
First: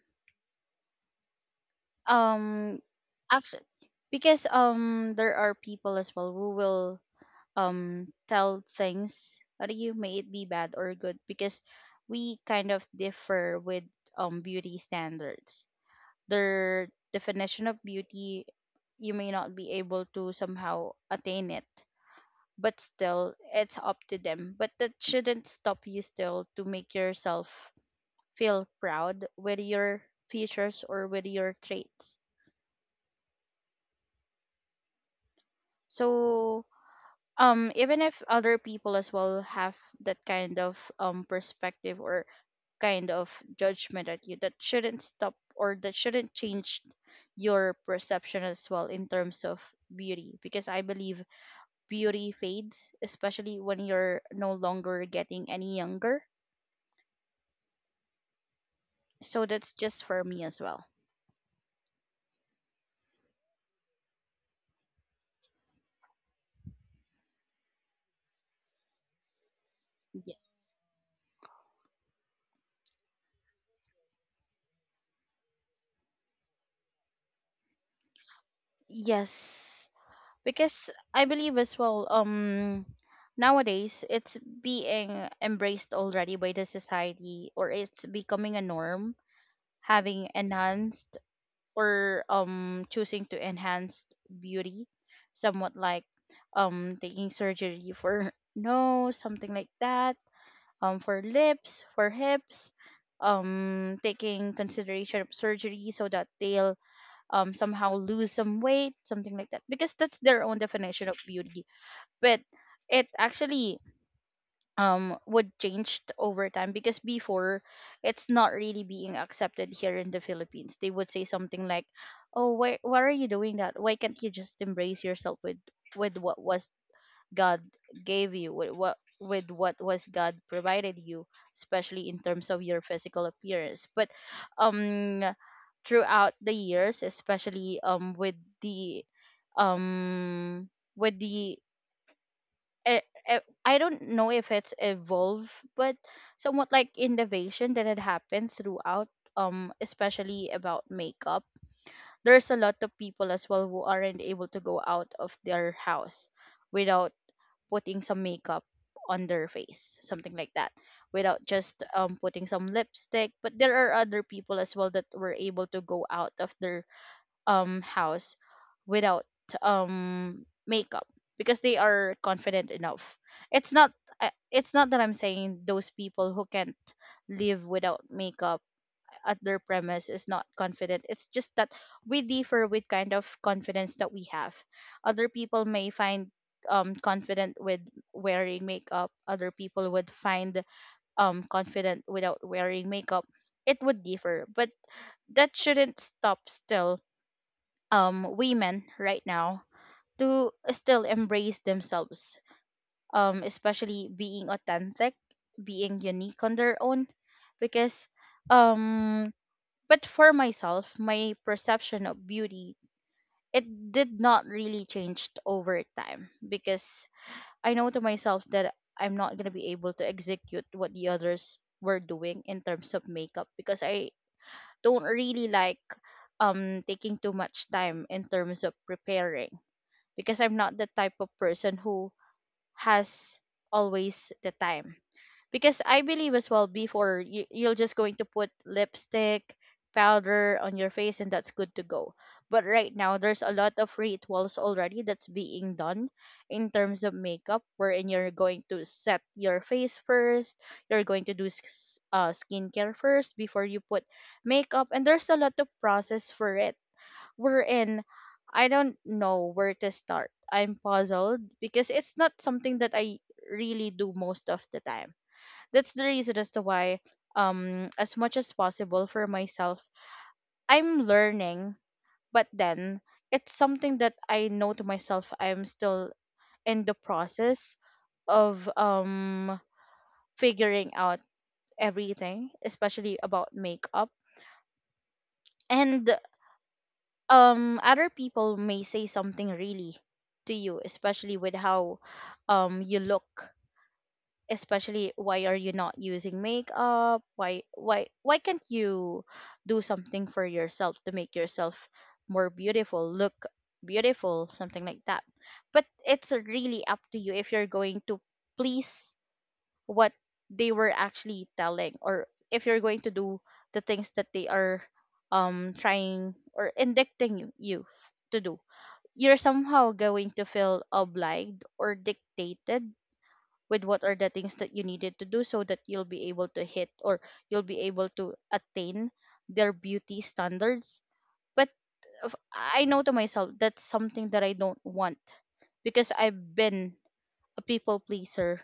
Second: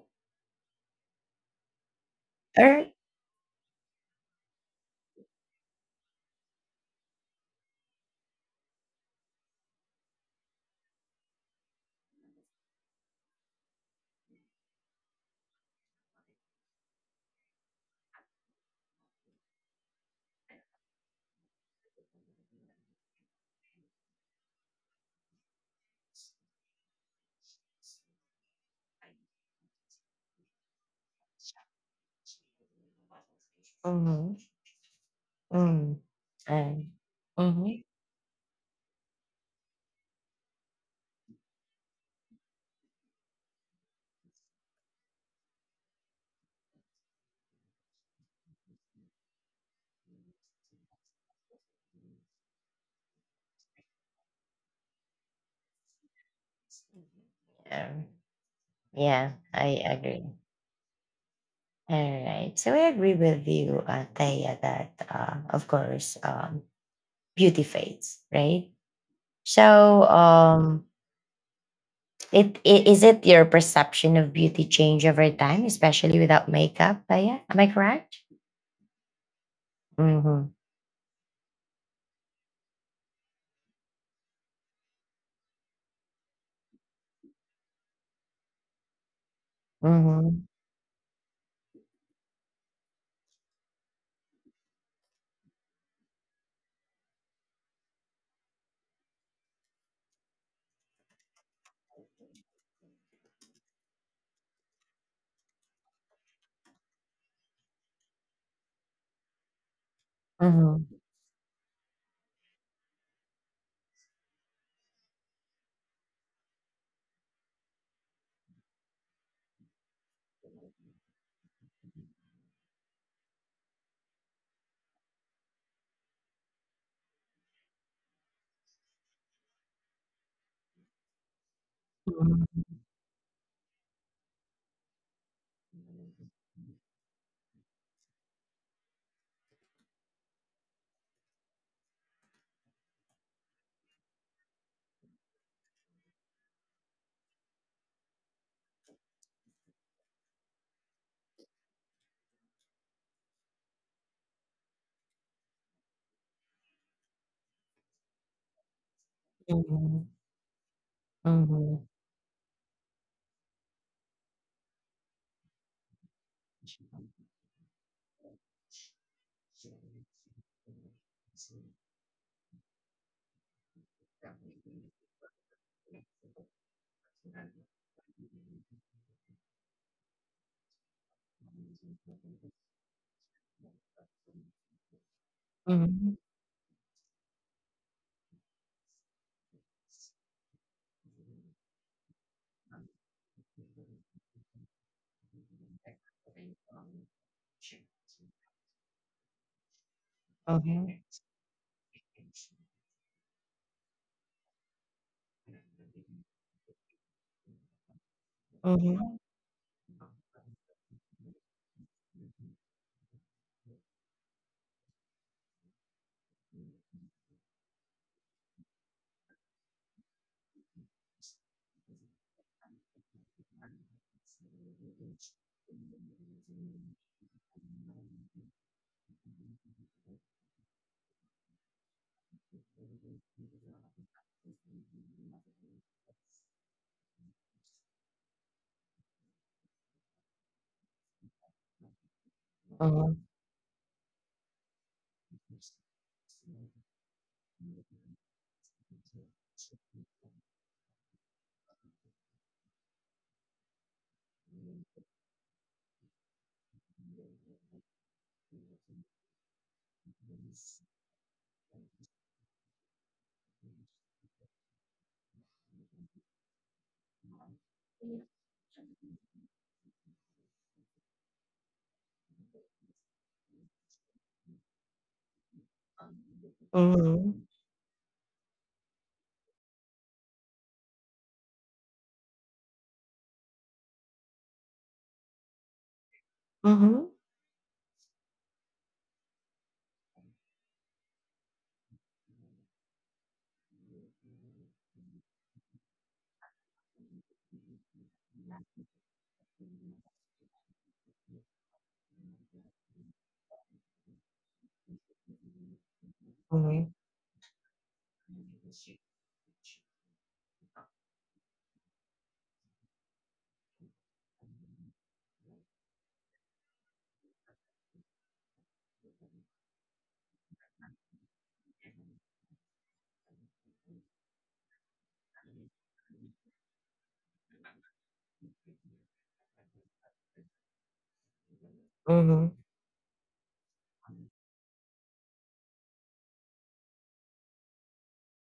All
um
right.
actually, because there are people as well who will tell things that you may it be bad or good, because we kind of differ with beauty standards, their definition of beauty. You may not be able to somehow attain it, but still it's up to them. But that shouldn't stop you still to make yourself feel proud with your features or with your traits.
Mm-hmm. Mm-hmm.
So,
Um, mm-hmm.
even if other people as well have that kind of perspective, or kind of judgment at you, that shouldn't stop or that shouldn't change your perception as well in terms of beauty, because I believe beauty fades, especially when you're no longer getting any younger.
Yeah, yeah,
So
I
that's just for
agree.
me as well.
All right. So I agree with you, Thea, that of course, beauty fades, right? So,
Yes,
is it your perception of beauty change over time, especially without makeup? But yeah, am I correct?
yes,
Mm-hmm.
because I believe as well, nowadays it's being embraced already by the society, or it's becoming a norm, having
Mm-hmm.
enhanced or choosing to enhance beauty, somewhat like taking surgery for nose, something like that, for lips, for hips, taking consideration of surgery so that they'll somehow lose some weight, something like that, because that's their own
Mm-hmm.
definition of beauty. But it actually would change over time, because before it's not really being accepted here in the Philippines. They would say something like, "Oh, why are you doing that? Why can't you just embrace yourself with what was God gave you, with what was God provided you, especially in terms of your physical appearance." But um throughout the years, especially with the um with the I don't know if it's evolve, but somewhat like innovation that had happened throughout, especially about makeup. There's a lot of people as well who aren't able to go out of their house without putting some makeup on their face,
Mm-hmm.
something like that, without just
Mm-hmm.
putting some lipstick. But there are other people as well that were able to go out of their house without makeup, because they are confident enough. It's not— it's not that I'm saying those people who can't live without makeup at their premise is not confident. It's just that we differ with kind of confidence that we have. Other people may
Mm-hmm.
find confident with wearing makeup, other people would find confident without wearing makeup. It would differ, but that shouldn't stop still women right now to still
Okay.
embrace themselves, especially being authentic, being unique on their own, because
Mm-hmm.
um but for myself, my perception of beauty, it did not really change over time, because I know to myself that I'm not going to be able to execute what the others were doing in terms of makeup, because I don't really like taking too much time in terms of preparing, because I'm not the type of person who has always the time. Because I believe as well before, you, you're just going to put lipstick, powder on your face, and that's good to go. But right now
Mm-hmm.
there's a lot of rituals already that's being done in terms of makeup, wherein you're going to set your face first, you're going to do skincare first before you put makeup, and there's a lot of process for it, we're in, I don't know where to start. I'm puzzled because it's not something that I really do most of the time. That's the reason as to why, as much as possible for myself, I'm learning, but then it's something that I know to myself I'm still in the
Mm-hmm.
process of figuring out everything, especially about makeup. And
Mm-hmm.
other people may say something really to you, especially with how you look, especially why are you not using makeup, why can't you do something for yourself to make yourself more beautiful, look beautiful, something like that. But it's really
Mm-hmm.
up to you if you're going to please what they were actually telling, or if you're going to do the things that they are trying or indicting you to do. You're somehow going to feel obliged or dictated with what are the things that you needed to do so that you'll be able to hit or you'll be able to attain their beauty standards. But
Mm-hmm.
I know to myself that's something that I don't want, because I've been a people pleaser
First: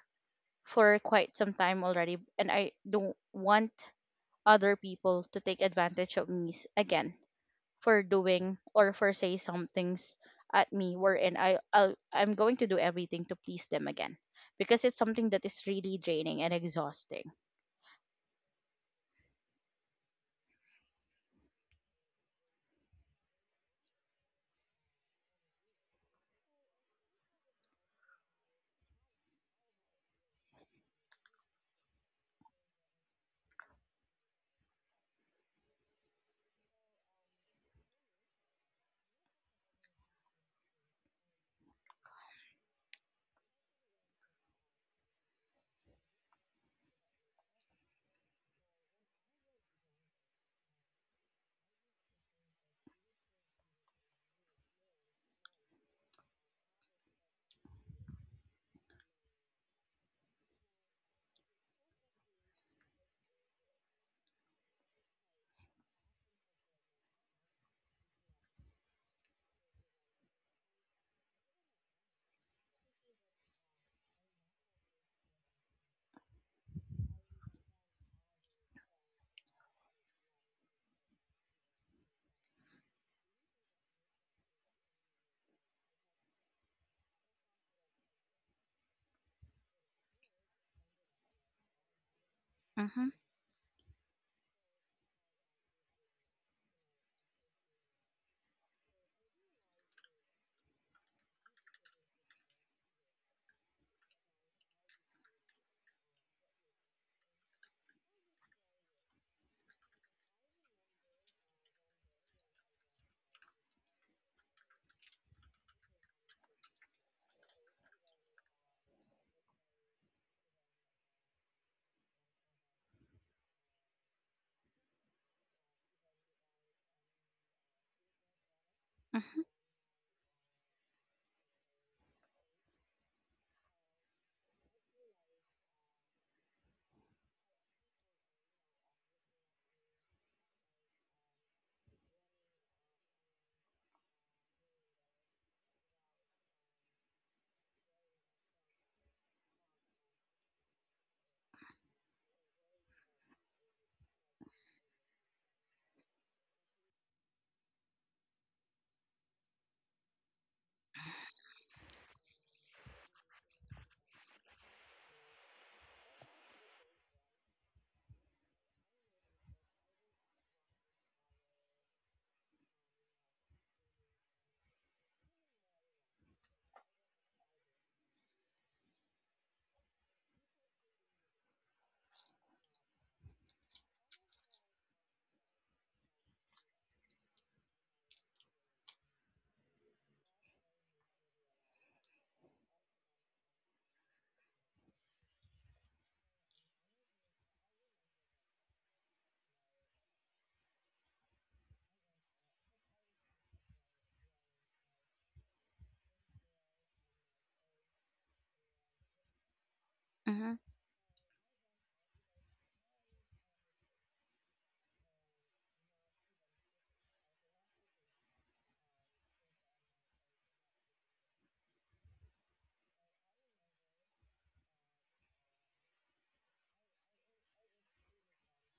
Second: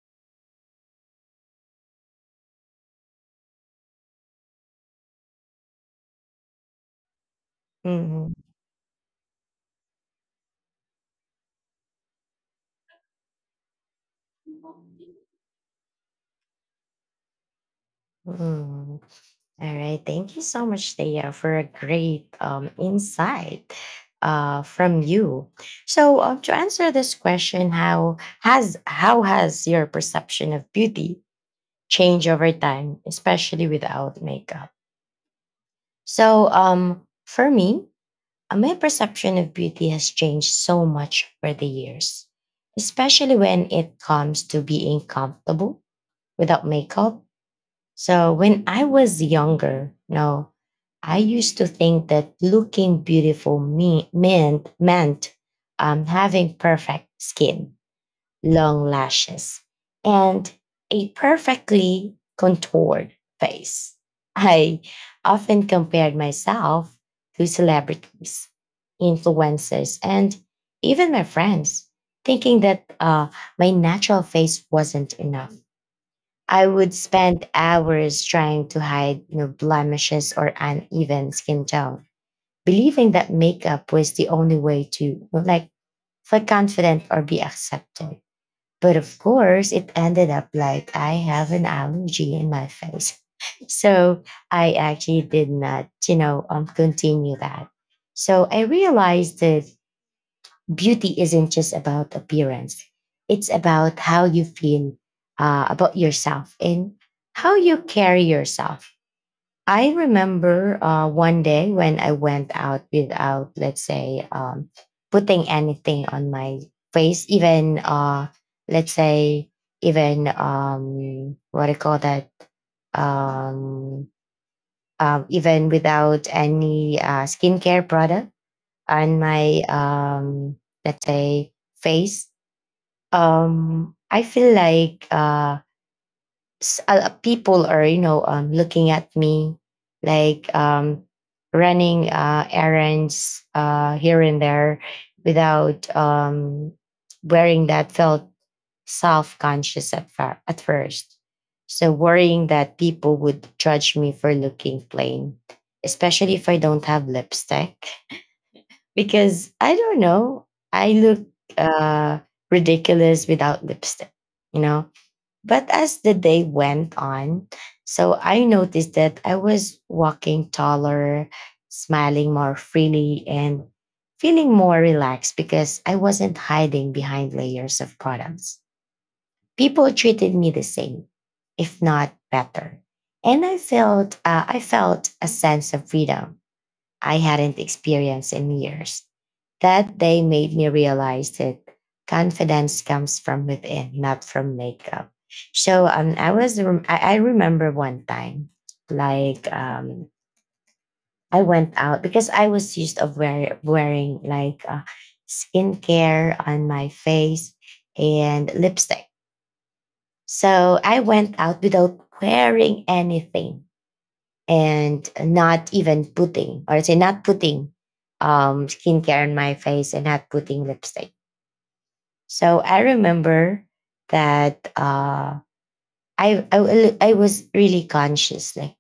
for quite some time already, and I don't want other people to take advantage of me again for
Mm-hmm.
doing or for say some things at me, wherein I'm going to do everything to please them again, because it's something that is really draining and exhausting.
Mm-hmm. All right. Thank you so much, Thea, for a great insight from you. So, to answer this question, how has your perception of beauty changed over time, especially without makeup? So, for me, my perception of beauty has changed so much over the years, especially when it comes to being comfortable without makeup. So when I was younger, no, I used to think that looking beautiful meant having perfect skin, long lashes, and a perfectly contoured face. I often compared myself to celebrities, influencers, and even my friends, thinking that my natural face wasn't enough. I would spend hours trying to hide, you know, blemishes or uneven skin tone, believing that makeup was the only way to like feel confident or be accepted. But of course, it ended up like I have an allergy in my
Mhm.
face. So I actually did not, you know, continue that. So I realized that beauty isn't just about appearance, it's about how you feel about yourself and how you carry yourself. I remember one day when I went out without, let's say, putting anything on my face, even let's say even what I call that um, even without any skincare product on
Mhm.
my let's say face. I feel like people are you know looking at me like running errands here and there without wearing that felt self-conscious at first, so worrying that people would judge me for looking plain, especially if I don't have lipstick, because I don't know, I look uh, ridiculous without lipstick, you know. But as the day went on, so I noticed that I was walking taller, smiling more freely, and feeling more relaxed because I wasn't hiding behind layers of products. People treated me the same, if not better. And I felt a sense of freedom I hadn't experienced in years. That day made me realize that confidence comes from within, not from makeup. So I remember one time, like I went out because I was used of wearing like skincare on my face and lipstick.
Mhm.
So I went out without wearing anything and not even putting, or I say not putting skincare on my face and not putting lipstick. So I remember that I was really conscious, like,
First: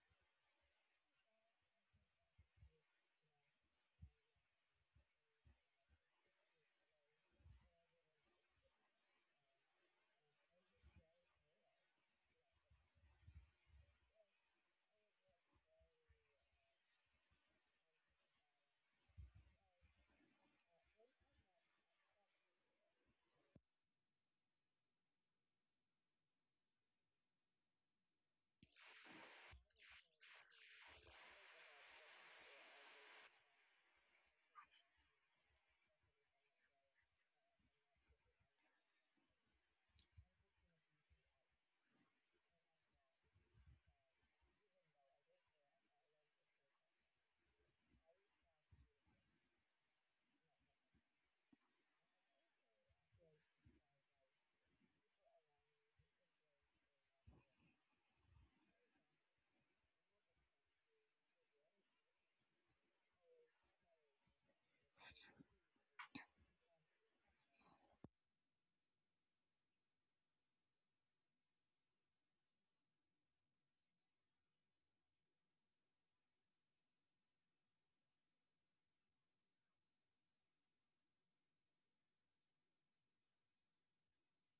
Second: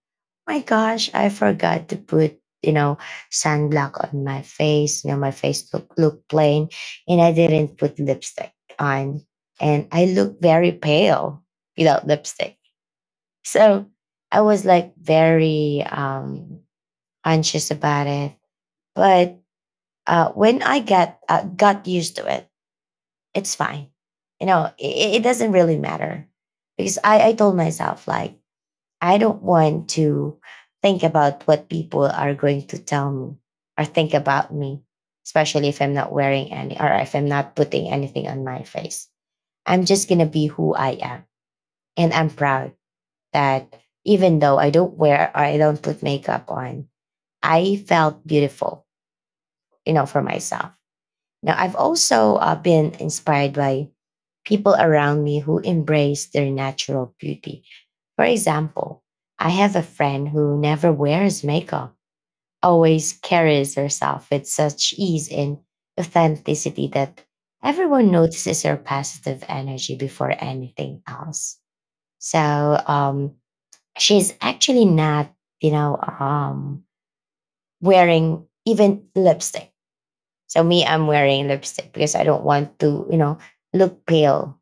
my gosh, I forgot to put, you know, sunblock on my face. You know, my face looked plain, and I didn't put lipstick on, and I look very pale without lipstick. So I was like very conscious about it, but when I got used to it, it's fine. You know, it doesn't really matter because I told myself, like, I don't want to think about what people are going to tell me or think about me, especially if I'm not wearing any or if I'm not putting anything on my face. I'm just going to be who I am. And I'm proud that even though I don't wear or I don't put makeup on, I felt beautiful, you know, for myself. Now, I've also been inspired by people around me who embrace their natural beauty. For example, I have a friend who never wears makeup, always carries herself with such ease and authenticity that everyone notices her positive energy before anything else. So um, she's actually not, you know, um, wearing even lipstick. So me, I'm wearing lipstick because I don't want to, you know, look pale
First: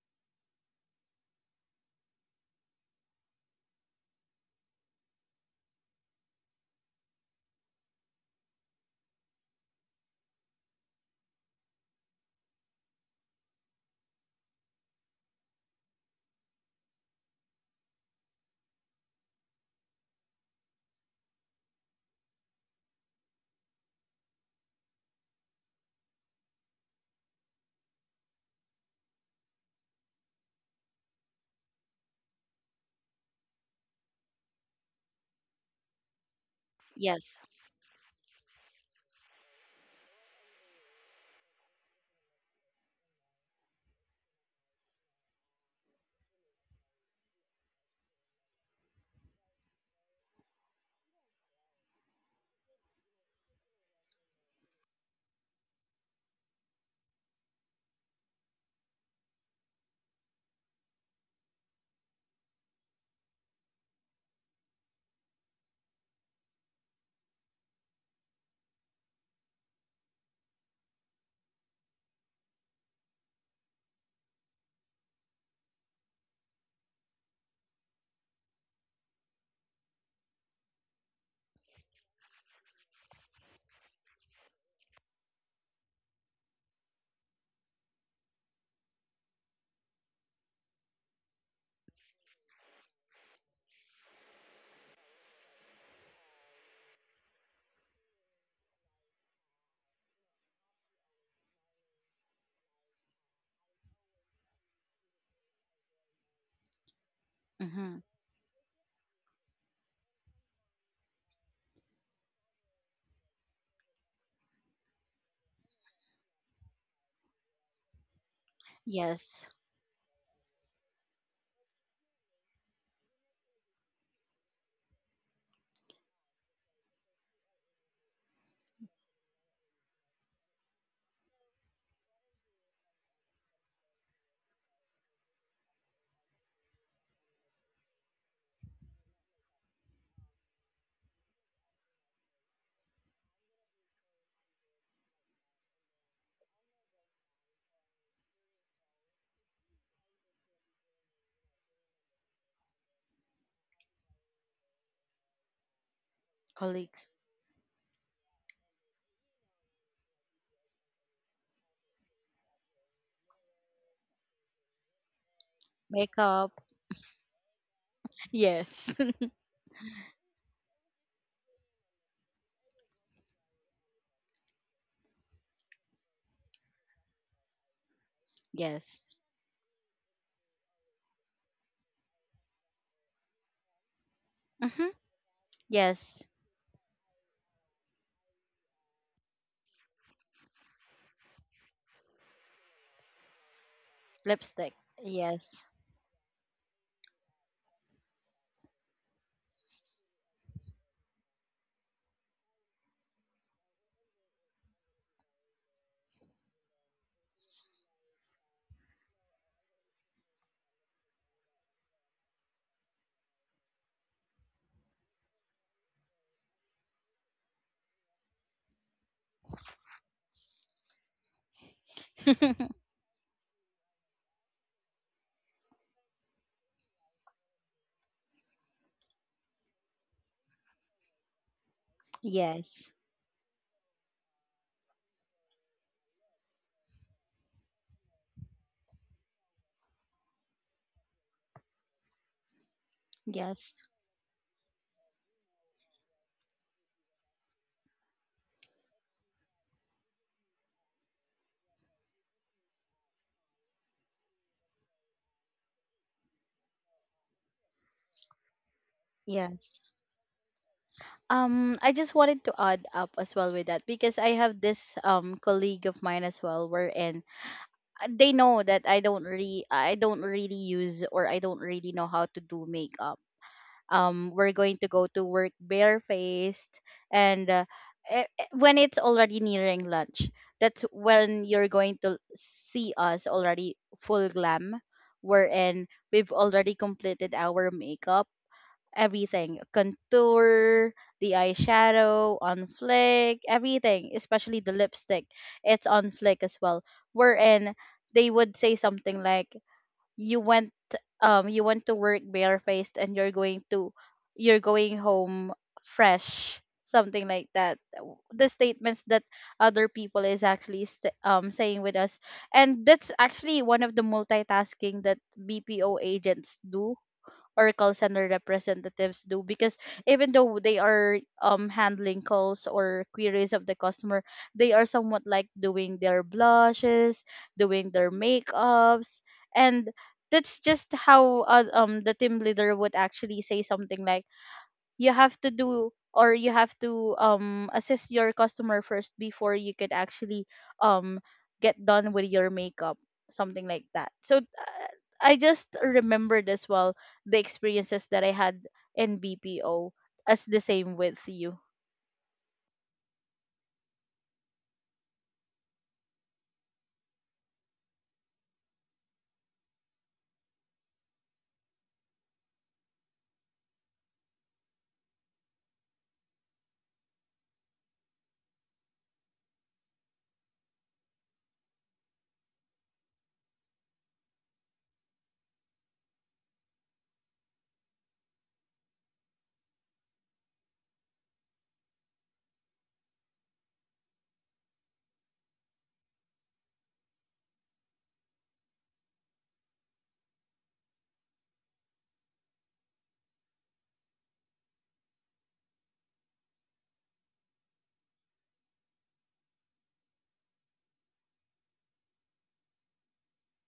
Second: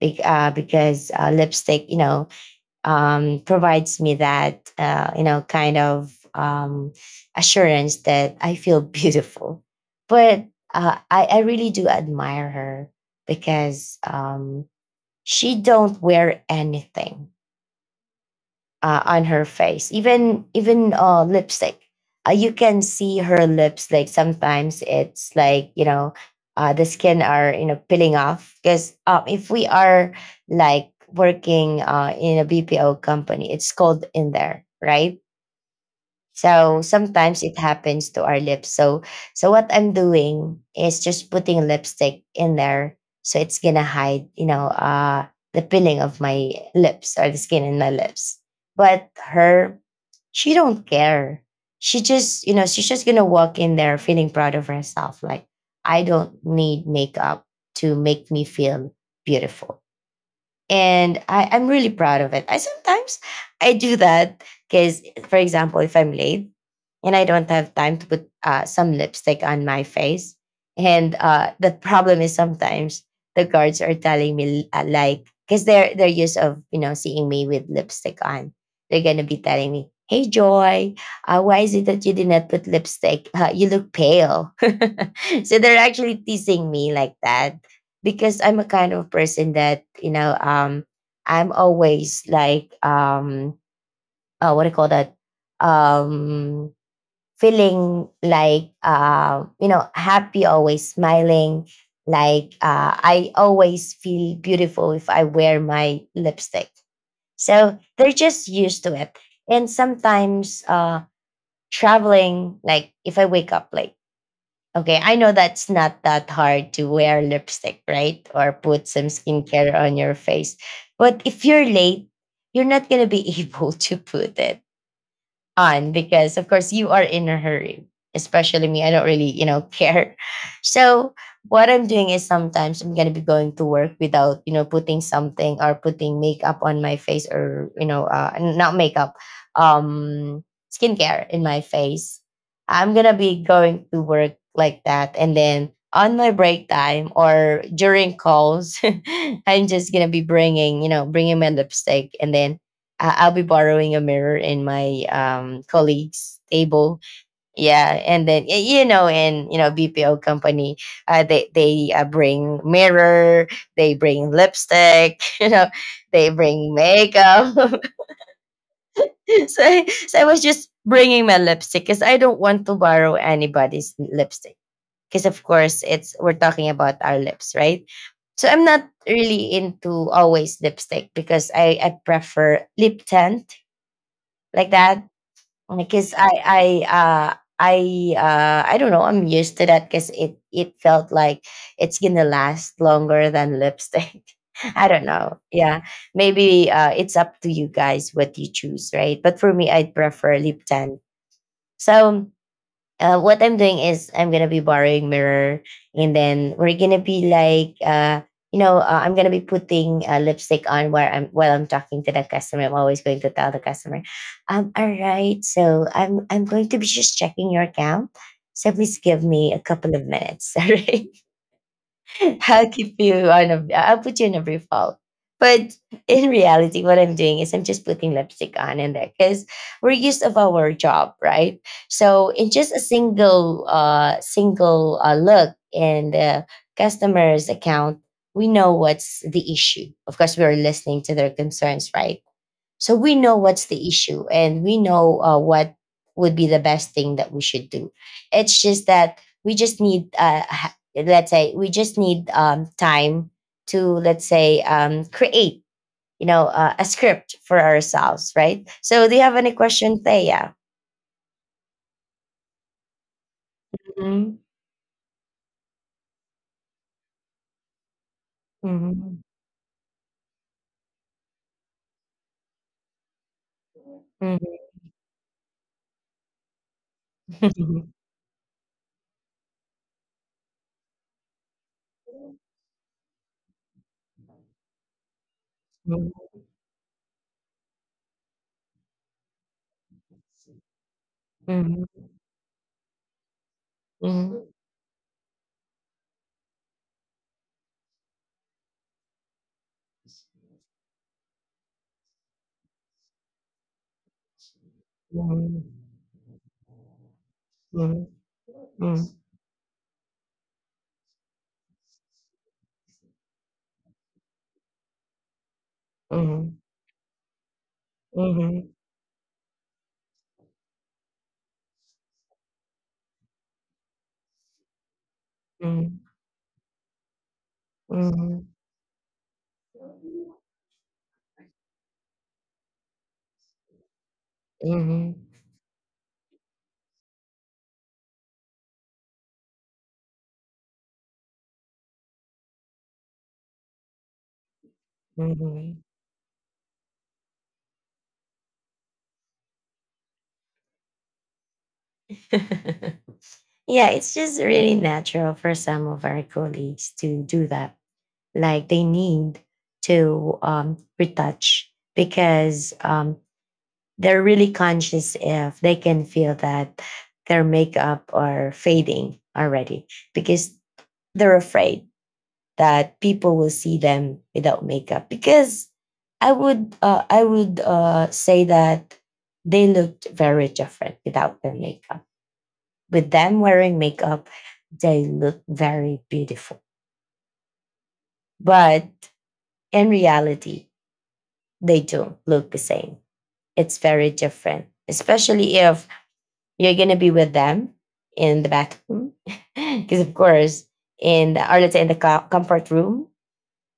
because lipstick, you know, provides me that, kind of assurance that I feel beautiful. But I really do admire her because she don't wear anything on her face. Even lipstick, you can see her lips. Like sometimes it's like you know, the skin are you know peeling off. Because if we are like working in a BPO company, it's cold in there, right? So
Yes.
sometimes it happens to our lips. So what I'm doing is just putting lipstick in there so it's gonna hide, you know, the peeling of my lips or the skin in my lips. But her, she don't care. She just, you know, she's just gonna walk in there feeling proud of herself. Like, I don't need makeup to make me feel beautiful and I'm really proud of it. I sometimes I do that because, for example, if I'm late and I don't have time to put some lipstick on my face, and the problem is sometimes the guards are telling me like because they're used of you know seeing me with lipstick on, they're gonna be telling me. Hey Joy, why is it that you did not put lipstick? You look pale. So they're actually teasing me like that because I'm a kind of person that I'm always like, what do you call that, um feeling like you know happy always smiling like I always feel beautiful if I wear my lipstick, so
Mhm.
they're just used to it. And sometimes traveling, like if I wake up late. Okay, I know that's not that hard to wear lipstick, right? Or put some
Yes.
skincare on your face. But if you're late, you're not going to be able to put it on because of course you are in a hurry, especially me, I don't really you know care. So what I'm doing is sometimes I'm going to be going to work without you know putting something or putting makeup on my face or you know not makeup, um skincare in my face. I'm going to be going to work like that, and then on my break time or during calls, I'm just going to be bringing you know bringing my lipstick, and then I'll be borrowing a mirror in my colleague's table.
Colleagues.
Yeah, and then you know, and you know, BPO company, they bring mirror, they bring lipstick, you know, they
Makeup.
bring makeup.
Yes.
So I was just bringing my lipstick because I don't want to borrow anybody's lipstick. Because of course, it's we're talking about our lips, right? So I'm not
Yes.
really into always lipstick because I prefer lip tint like
Mhm.
that because
Yes.
I I don't know, I'm used to that because it felt like it's gonna last longer than lipstick.
Lipstick.
I don't know.
Yes.
Yeah. Maybe it's up to you guys what you choose, right? But for me I'd prefer lip tint. So what I'm doing is I'm gonna be borrowing mirror, and then we're gonna be like, I'm gonna be putting lipstick on while I'm talking to the customer. I'm always going to tell the customer, all right, so I'm going to be just checking your account. So please give me a couple of minutes, all right? I'll keep you on a, I'll put you in a brief haul. But in reality, what I'm doing is I'm just putting lipstick on in there because we're used of our job, right? So in just a
Yes.
single, single look in the customer's account, we know what's the issue. Of course, we are listening to their concerns, right? So we know what's
Yes.
the issue, and we know what would be the best thing that we should do. It's just that we just need, ha- let's say, we just need time to, let's say, create, you know, a script for ourselves, right? So do you have any
Yes.
questions, Thea?
I just wanted to add up as well with that, because I
Mhm.
have this colleague of mine as well, wherein they know that I
Mhm.
don't really I don't really use, or I don't really know how to do makeup. Um,
Mhm.
we're going to go to work barefaced, and when it's already nearing lunch, that's when you're going to see us already full glam, wherein
Mhm.
we've already completed our makeup, everything contour, the
Mhm.
eyeshadow on flick, everything, especially the lipstick, it's on flick as well, wherein they would say something like, you went— you went to work barefaced, and you're going to— you're going home
Mhm.
fresh, something like that.
Mhm.
The
Mhm.
statements that other people is actually saying with us. And that's actually one of the multitasking that BPO
Mhm.
agents do, or call center
Mhm.
representatives do, because even though they are handling calls or queries of the customer, they are somewhat like
Mhm.
doing their blushes, doing their
Mhm.
makeups, and that's just how the team leader would actually say something like,
Mhm.
you have to do, or you have to assist your customer first before you could actually um get done with your makeup, something like that. So I just
Mhm.
remembered as well the experiences that I had in BPO, as the same with you.
Yeah, it's just really natural for some of our colleagues to do that. Like they need to retouch because they're really conscious if they can feel that their makeup are fading already because they're afraid that people will see them without makeup because I would say that they looked very different without their makeup. With them wearing makeup, they look very beautiful. But in reality, they don't look the same. It's very different, especially if you're gonna be with them in the bathroom, because of course, in the, or let's say in the comfort room,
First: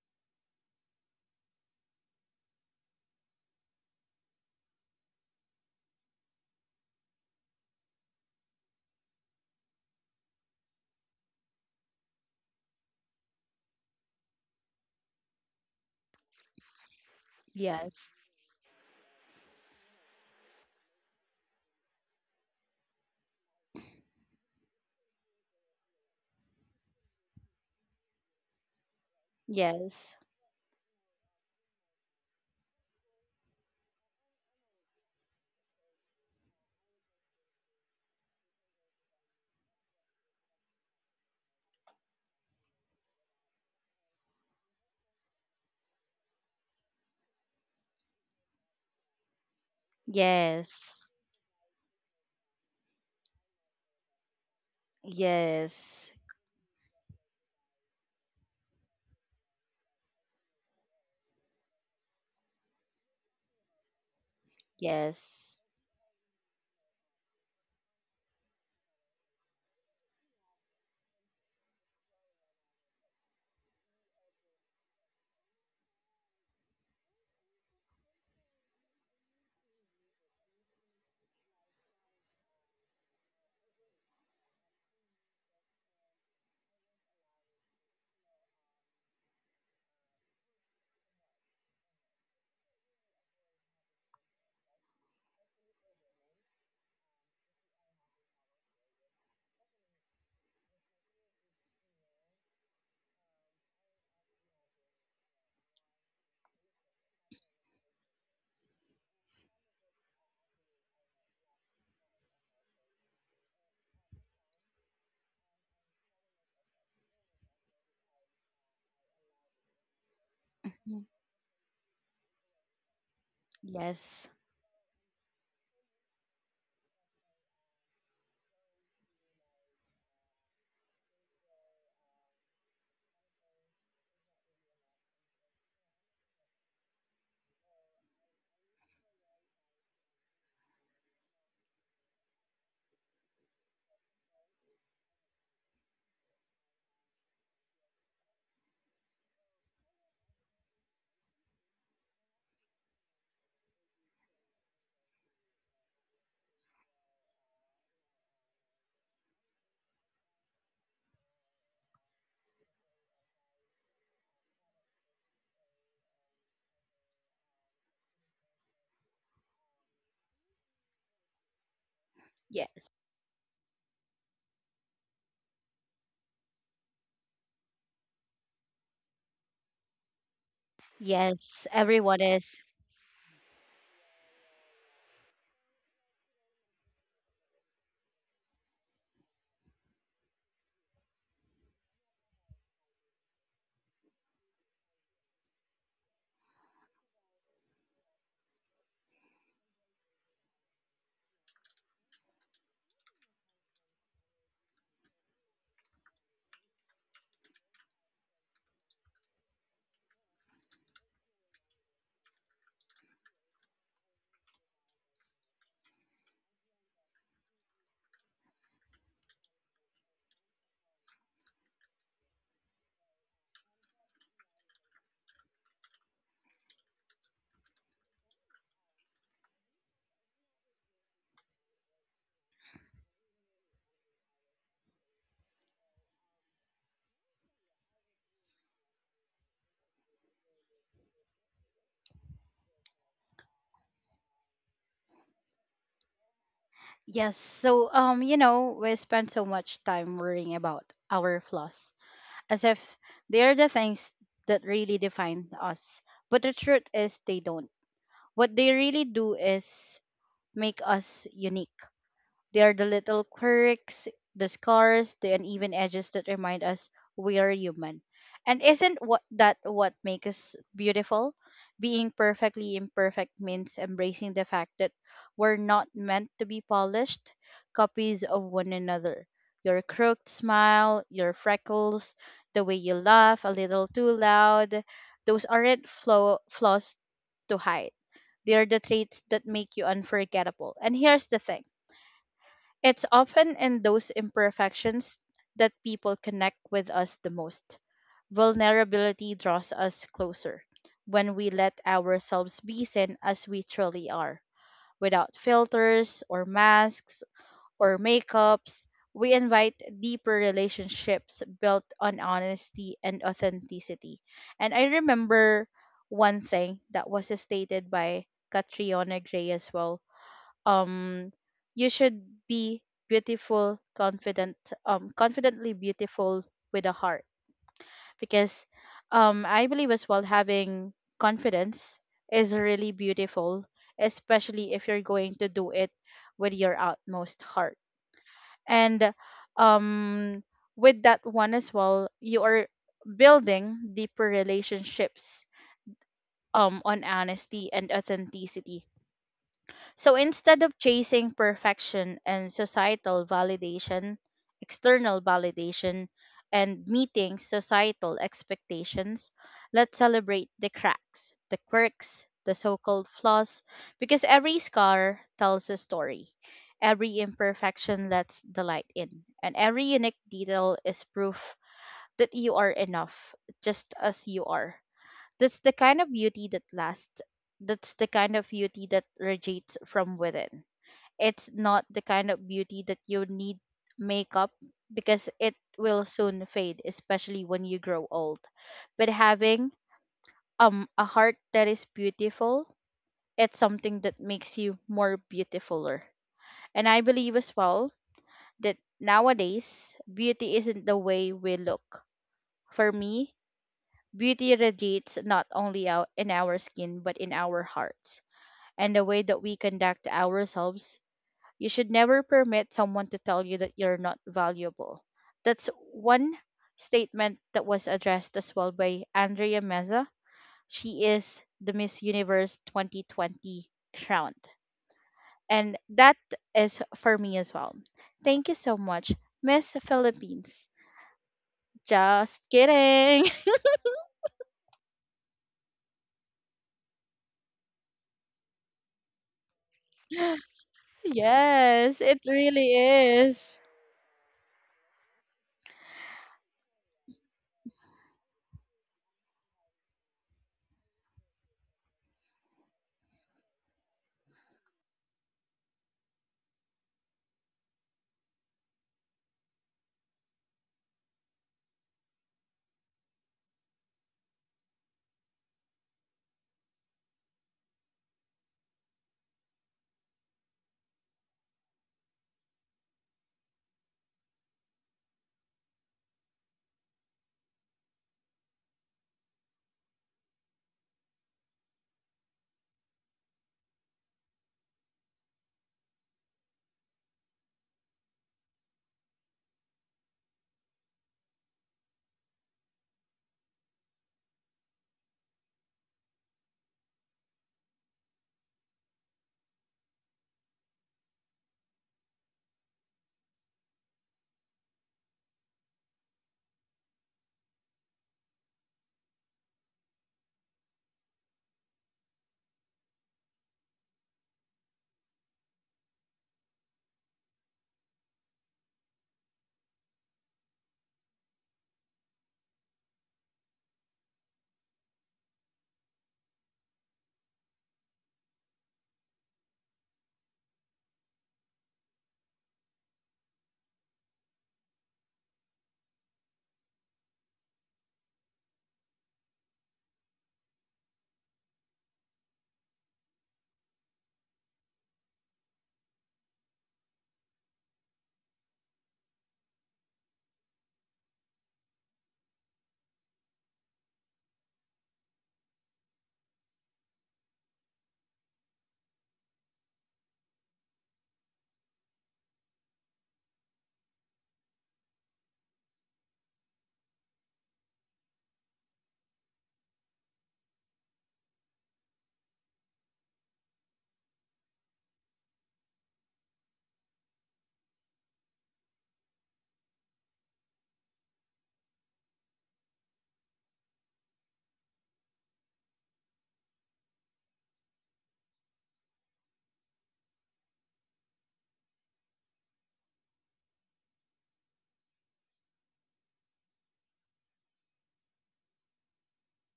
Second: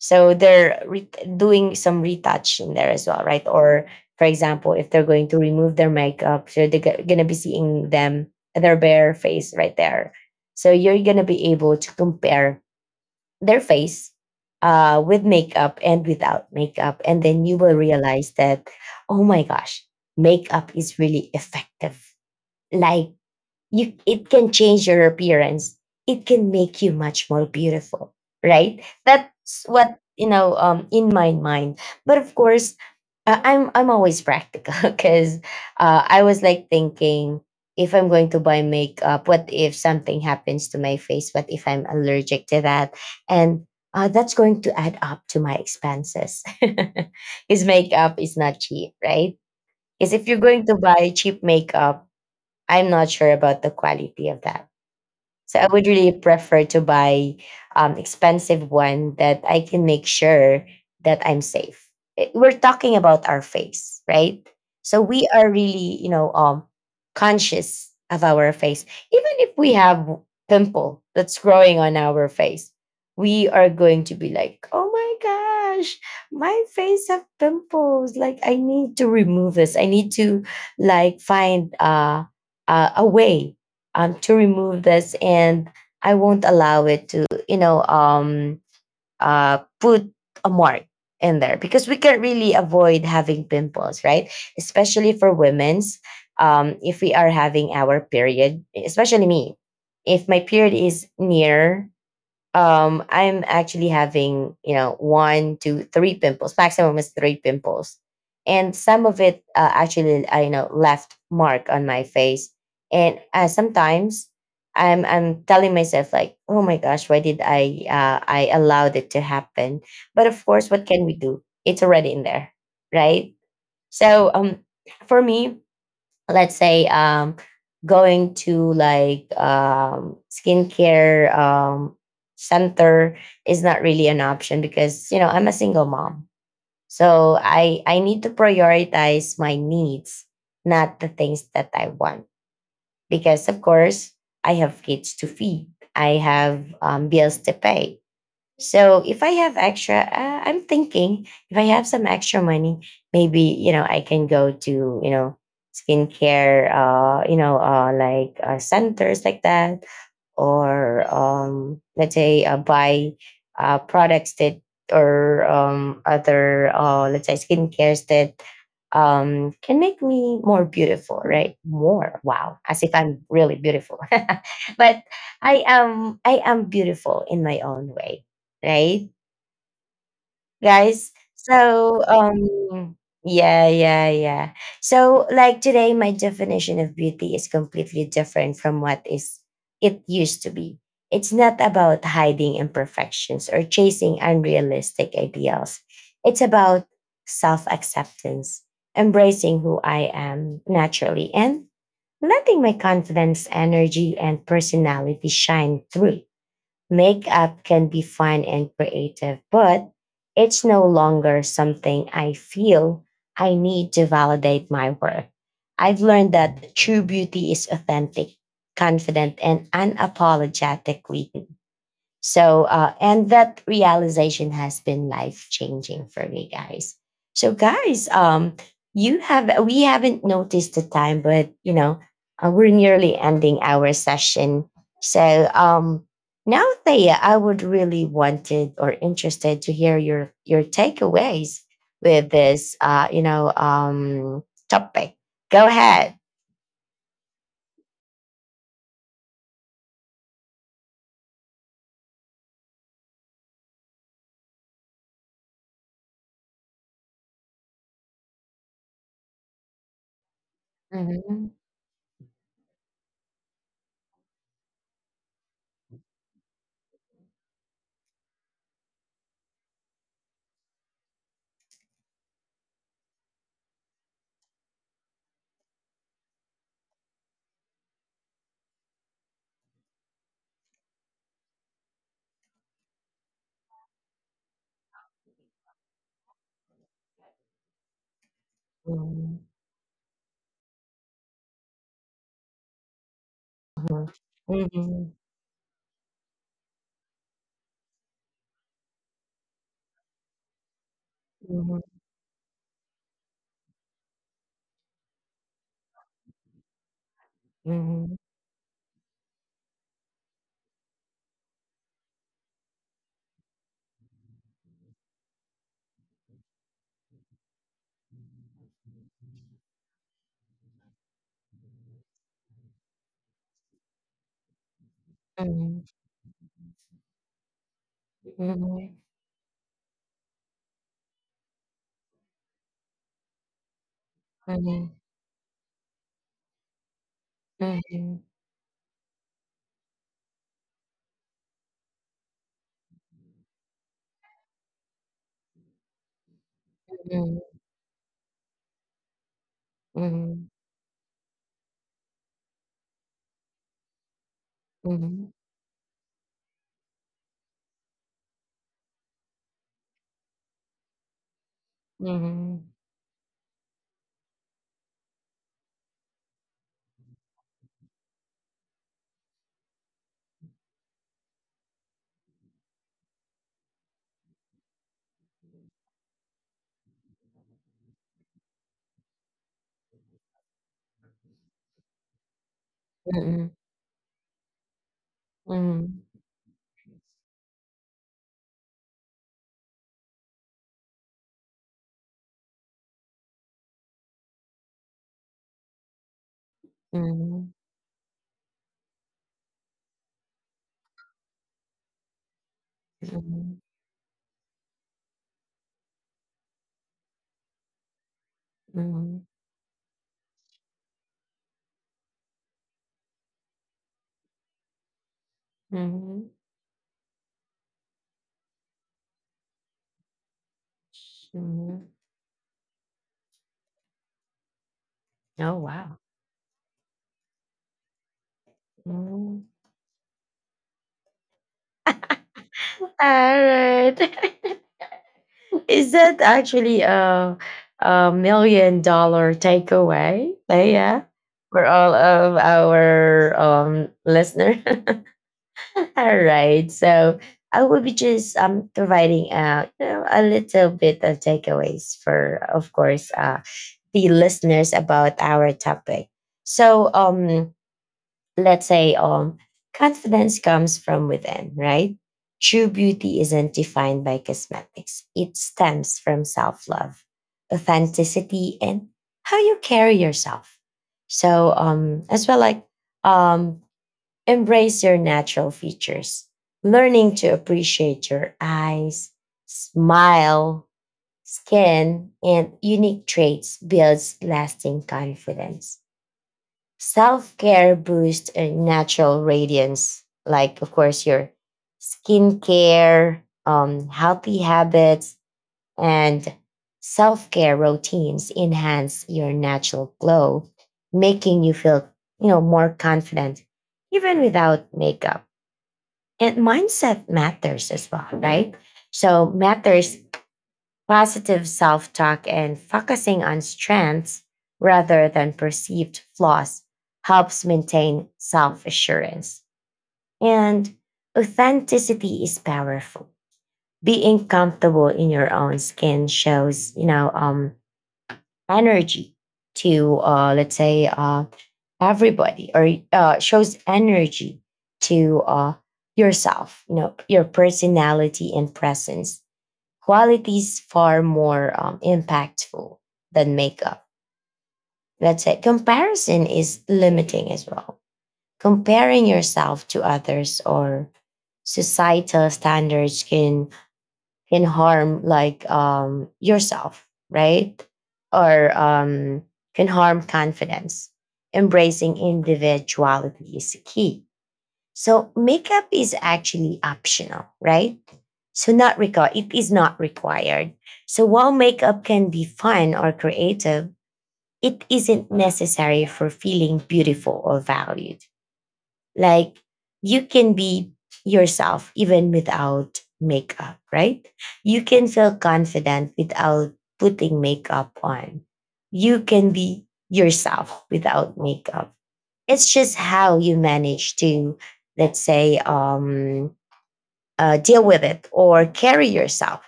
so they're doing some retouch in there as well, right? Or for example, if they're going to remove their makeup, so they're going to be seeing them their bare face right there. So you're going to be able to compare their face with makeup and without makeup, and then you will
Yes,
realize that oh my gosh, makeup is really effective. Like you it can change your appearance, it can make you much more beautiful, right? That's what
yes,
you know in my mind. But of course, I'm always practical because I was like thinking, if I'm going to buy makeup, what if something happens to my face, what if I'm allergic to that, and that's going to add up to my expenses. His makeup is not cheap, right? Because if you're going to
yes,
buy cheap makeup, I'm not sure about the quality of that. So I would
yes,
really prefer to buy expensive one that I can make sure that I'm safe. Eh, we're talking about our face, right? So we are
yes.
really, you know, conscious of our face. Even if we have pimple that's growing on our face, we are going to be like, "Oh my gosh, my face have pimples. Like I need to remove this. I need to like find a way, to remove this, and I won't allow it to, you know, put a mark in there because we can really avoid having pimples, right? Especially for women's. If we are having our period, especially me, if my period is near, I'm actually having you know 1, 2, 3 pimples, maximum is three pimples, and some of it actually I you know left mark on my face. And sometimes i'm telling myself like oh my gosh, why did I allowed it to happen. But of course, what
Mm,
can we do, it's already in there, right?
yes,
So for me, let's say going to like skincare center is not really an option because you know I'm a single mom, so i need to prioritize my needs, not the things that I want, because of course I have kids to feed, I have bills to pay. So if I have extra, I'm thinking if I have some extra money, maybe you know I can go to you know skincare, like centers like that, or let's say buy products that, or other let's say skincares that can make me more beautiful, right? More wow,
yes,
as if I'm really beautiful, but I am beautiful in my own way, right, guys?
yes.
So,
Everyone is—
yeah, yeah, yeah. So, like today, my definition of beauty is completely different from what is it used to be. It's not about hiding imperfections or chasing unrealistic ideals. It's about self acceptance, embracing who I am naturally, and letting my confidence, energy, and personality shine through. Makeup can be fun and creative, but it's no longer something I feel I need to validate my worth. I've learned that true beauty is authentic, confident, and unapologetically so, and that realization has been life changing for me, guys. So, guys, you have we haven't noticed the time, but we're nearly ending our session. So, now, Thea, I would really wanted or interested to hear your takeaways with this, topic. Go ahead.
yes. So, we spend so much time worrying about our flaws, as if they are the things that really define us. But the truth is, they don't. What they really do is make us
Mhm.
unique. They are the little quirks, the scars, the uneven edges that remind us we are human. And isn't what that what makes us beautiful? Being perfectly imperfect means embracing the fact that we're not meant to be polished copies of one another. Your crooked smile, your freckles, the way you laugh a little too loud, those aren't flaws to hide. They are the traits that
Mhm.
make you unforgettable. And here's the thing, it's often in those
Mhm.
imperfections
Mhm.
that people connect with us the most. Vulnerability draws us closer when we let ourselves be seen as we truly are, without filters or masks or
Mhm.
makeups. We invite deeper relationships built on honesty and authenticity. And I remember one thing that was stated by Catriona Gray as well, um you should be beautiful confident confidently
Mhm.
beautiful with a heart, because I believe as well, having confidence is really beautiful, especially if you're
Mhm.
going to do it with your utmost heart.
Mhm.
And um with that one as well, you are building deeper relationships on honesty and authenticity. So instead
Mhm.
of chasing perfection and societal validation, external
Mhm.
validation, and meeting societal expectations, let's celebrate the cracks, the quirks, the so
Mhm.
called flaws, because every scar tells a story. Every imperfection lets the light in, and every unique detail is proof that you are enough, just as you are. That's the kind of beauty that lasts. That's the kind of beauty that radiates from within. It's not the kind of beauty that you need
Mhm.
makeup, because it will
Mhm.
soon fade, especially when you grow old. But having a heart that is beautiful, it's something that makes you more beautifuler. And I
Mhm. Mhm.
believe
Mhm.
as
Mhm.
well that nowadays beauty isn't the way we look. For me,
Mhm.
beauty radiates not only out in our skin, but in our hearts, and the way
Mhm.
that we conduct ourselves. You should never permit someone to tell you that you're not valuable. That's one
Mhm.
statement that was addressed as well by Andrea Meza. She is the
Mhm.
Miss Universe 2020 crowned.
Oh,
And
wow.
that is for me as well. Thank you so much,
Mm.
Miss Philippines. Just
All
kidding.
right. Is that actually a million dollar takeaway? Like, yeah, for
Yes,
all
it
of
really
our
is.
listener. All right. So I will be just providing a little bit of takeaways for, of course, the listeners about our topic. So, let's say confidence comes from within, right? True beauty isn't defined by cosmetics. It stems from self-love, authenticity, and how you carry yourself. So as well, like um embrace your natural features. Learning to appreciate your eyes, smile, skin, and unique traits builds lasting confidence. Self care boosts natural radiance, like, of course, your skincare, healthy habits, and self care routines enhance your natural glow, making you feel, you know, more confident even without makeup. And mindset matters as well, right? So, matters. Positive self talk and focusing on strengths rather than perceived flaws helps maintain self assurance. And authenticity is powerful. Being comfortable in your own skin shows, you know, energy to, let's say, everybody, or shows energy to yourself, you know. Your personality and presence quality is far more impactful than makeup. That's it. Comparison is limiting as well. Comparing yourself to others or societal standards can harm, like, yourself, right? Or can harm confidence. Embracing individuality is key, so makeup is actually optional, right? So not required. It is not required. So while makeup can be fun or creative, it isn't necessary for feeling beautiful or valued. Like, you can be yourself even without makeup, right? You can feel confident without putting makeup on. You can be yourself without makeup. It's just how you manage to, let's say, deal with it or carry yourself,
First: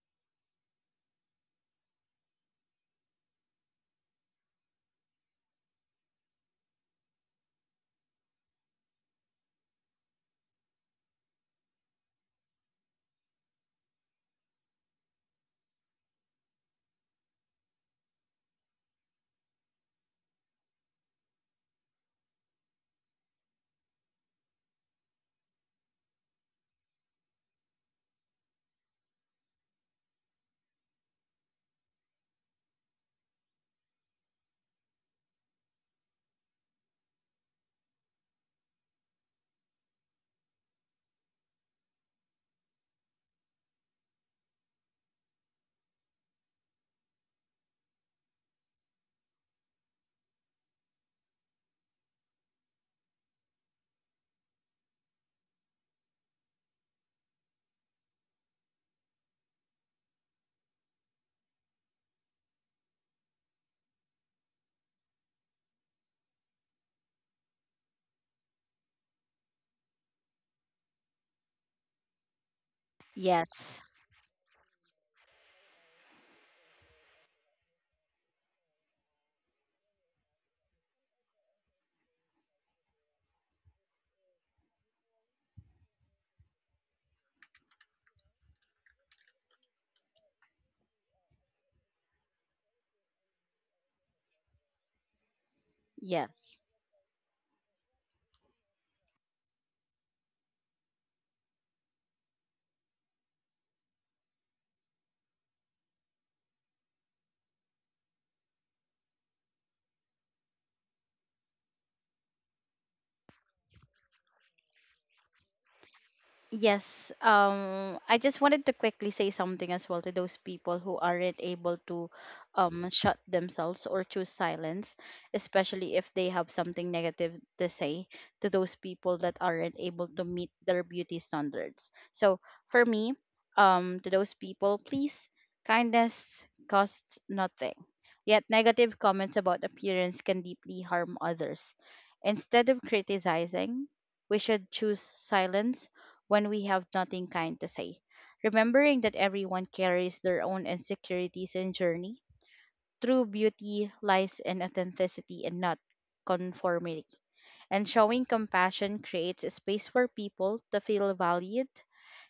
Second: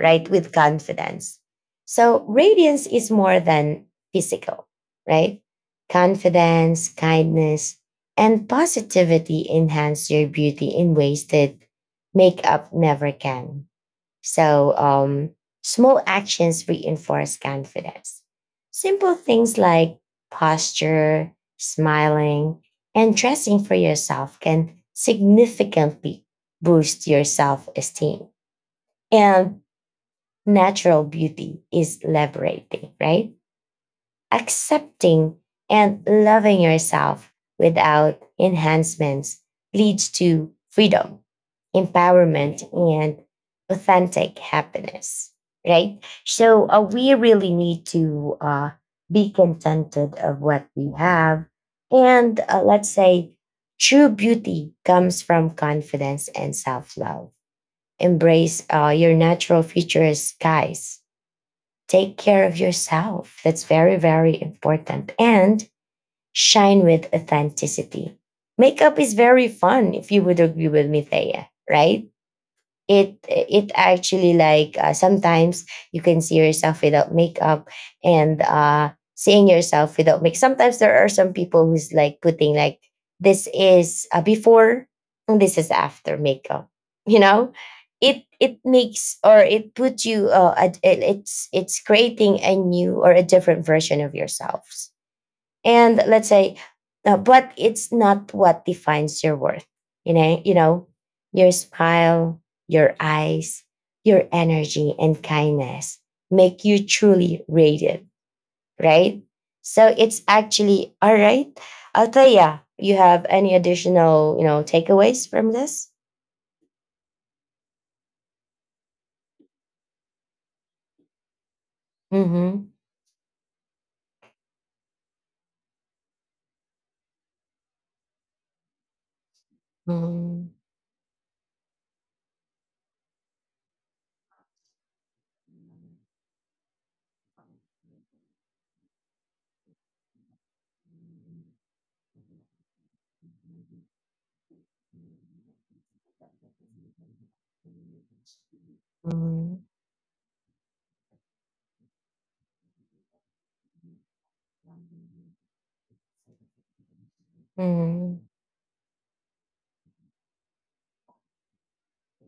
right, with confidence. So radiance is more than physical, right? Confidence, kindness, and positivity enhance your beauty in ways that makeup never can. So, small actions reinforce confidence. Simple things like posture, smiling, and dressing for yourself can significantly boost your self esteem. And natural beauty is liberating, right? Accepting and loving yourself without enhancements leads to freedom, empowerment, and authentic happiness, right? So we really need to be contented of what we have. And let's say true beauty comes from confidence and self love. Embrace your natural features, guys. Take care of yourself. That's very, very important. And shine with authenticity. Makeup is very fun, if you would agree with me, Thea, right? It
Yes,
actually, like, sometimes you can see yourself without makeup, and seeing yourself without make sometimes there are some people who's like putting, like, this is before and this is after makeup, you know. It makes, or it puts you it's creating a new or a different version of yourselves. And let's say
yes.
but it's not what defines your worth, you know. Your smile, your eyes, your energy and kindness make you truly rated, right? So it's actually all right. Althea, you have any additional, you know, takeaways from this?
Yes, I just wanted to quickly say something as well to those people who aren't able to
Mm-hmm.
shut themselves or choose silence, especially if they have something negative to say to those people that aren't able to
Mm-hmm.
meet their beauty standards. So for me, to those people, please, kindness costs nothing. Yet negative comments about appearance can deeply harm others. Instead of criticizing, we should choose silence when we have nothing kind to say. Remembering that
Mm-hmm.
everyone carries their own insecurities and journey, true beauty lies in authenticity and not conformity. And showing
Mm-hmm.
compassion creates a space for people to feel valued.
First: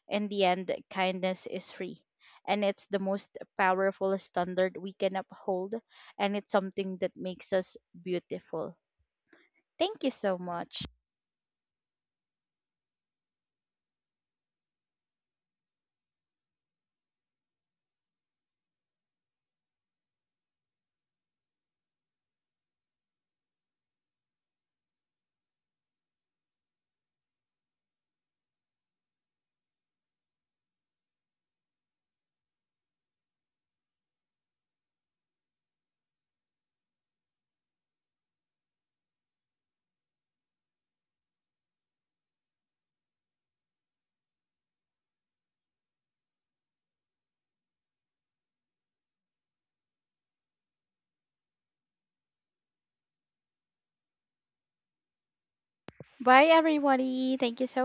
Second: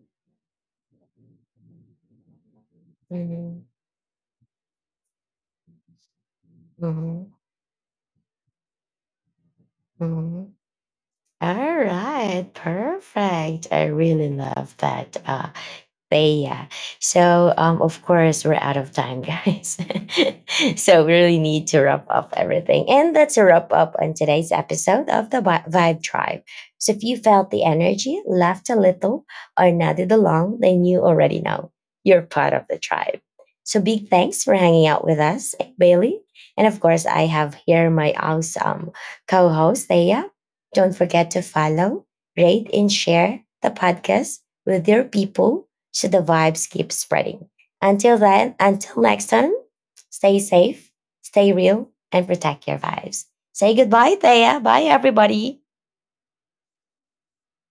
In the end, kindness is free. And it's the
Mm-hmm.
most
Mm-hmm.
powerful standard we can uphold. And it's something
Mm-hmm.
that
Mm-hmm.
makes us beautiful. Thank you so
Mm-hmm.
much.
All right, perfect. I really love that. Thea. So, of course, we're out of time, guys. So, we really need to wrap up everything. And that's a wrap up on today's episode of the Vibe Tribe. So, if you felt the energy, laughed a little, or nodded along, then you already know you're part of the tribe. So, big thanks for hanging out with us, Bailey. And of course, I have here my awesome co host, Thea. Don't forget to follow, rate, and share the podcast with your people so the vibes keep spreading. Until then, until next time, stay safe, stay real, and protect your vibes. Say goodbye, Thea. Bye, everybody.
Bye, everybody. Thank you so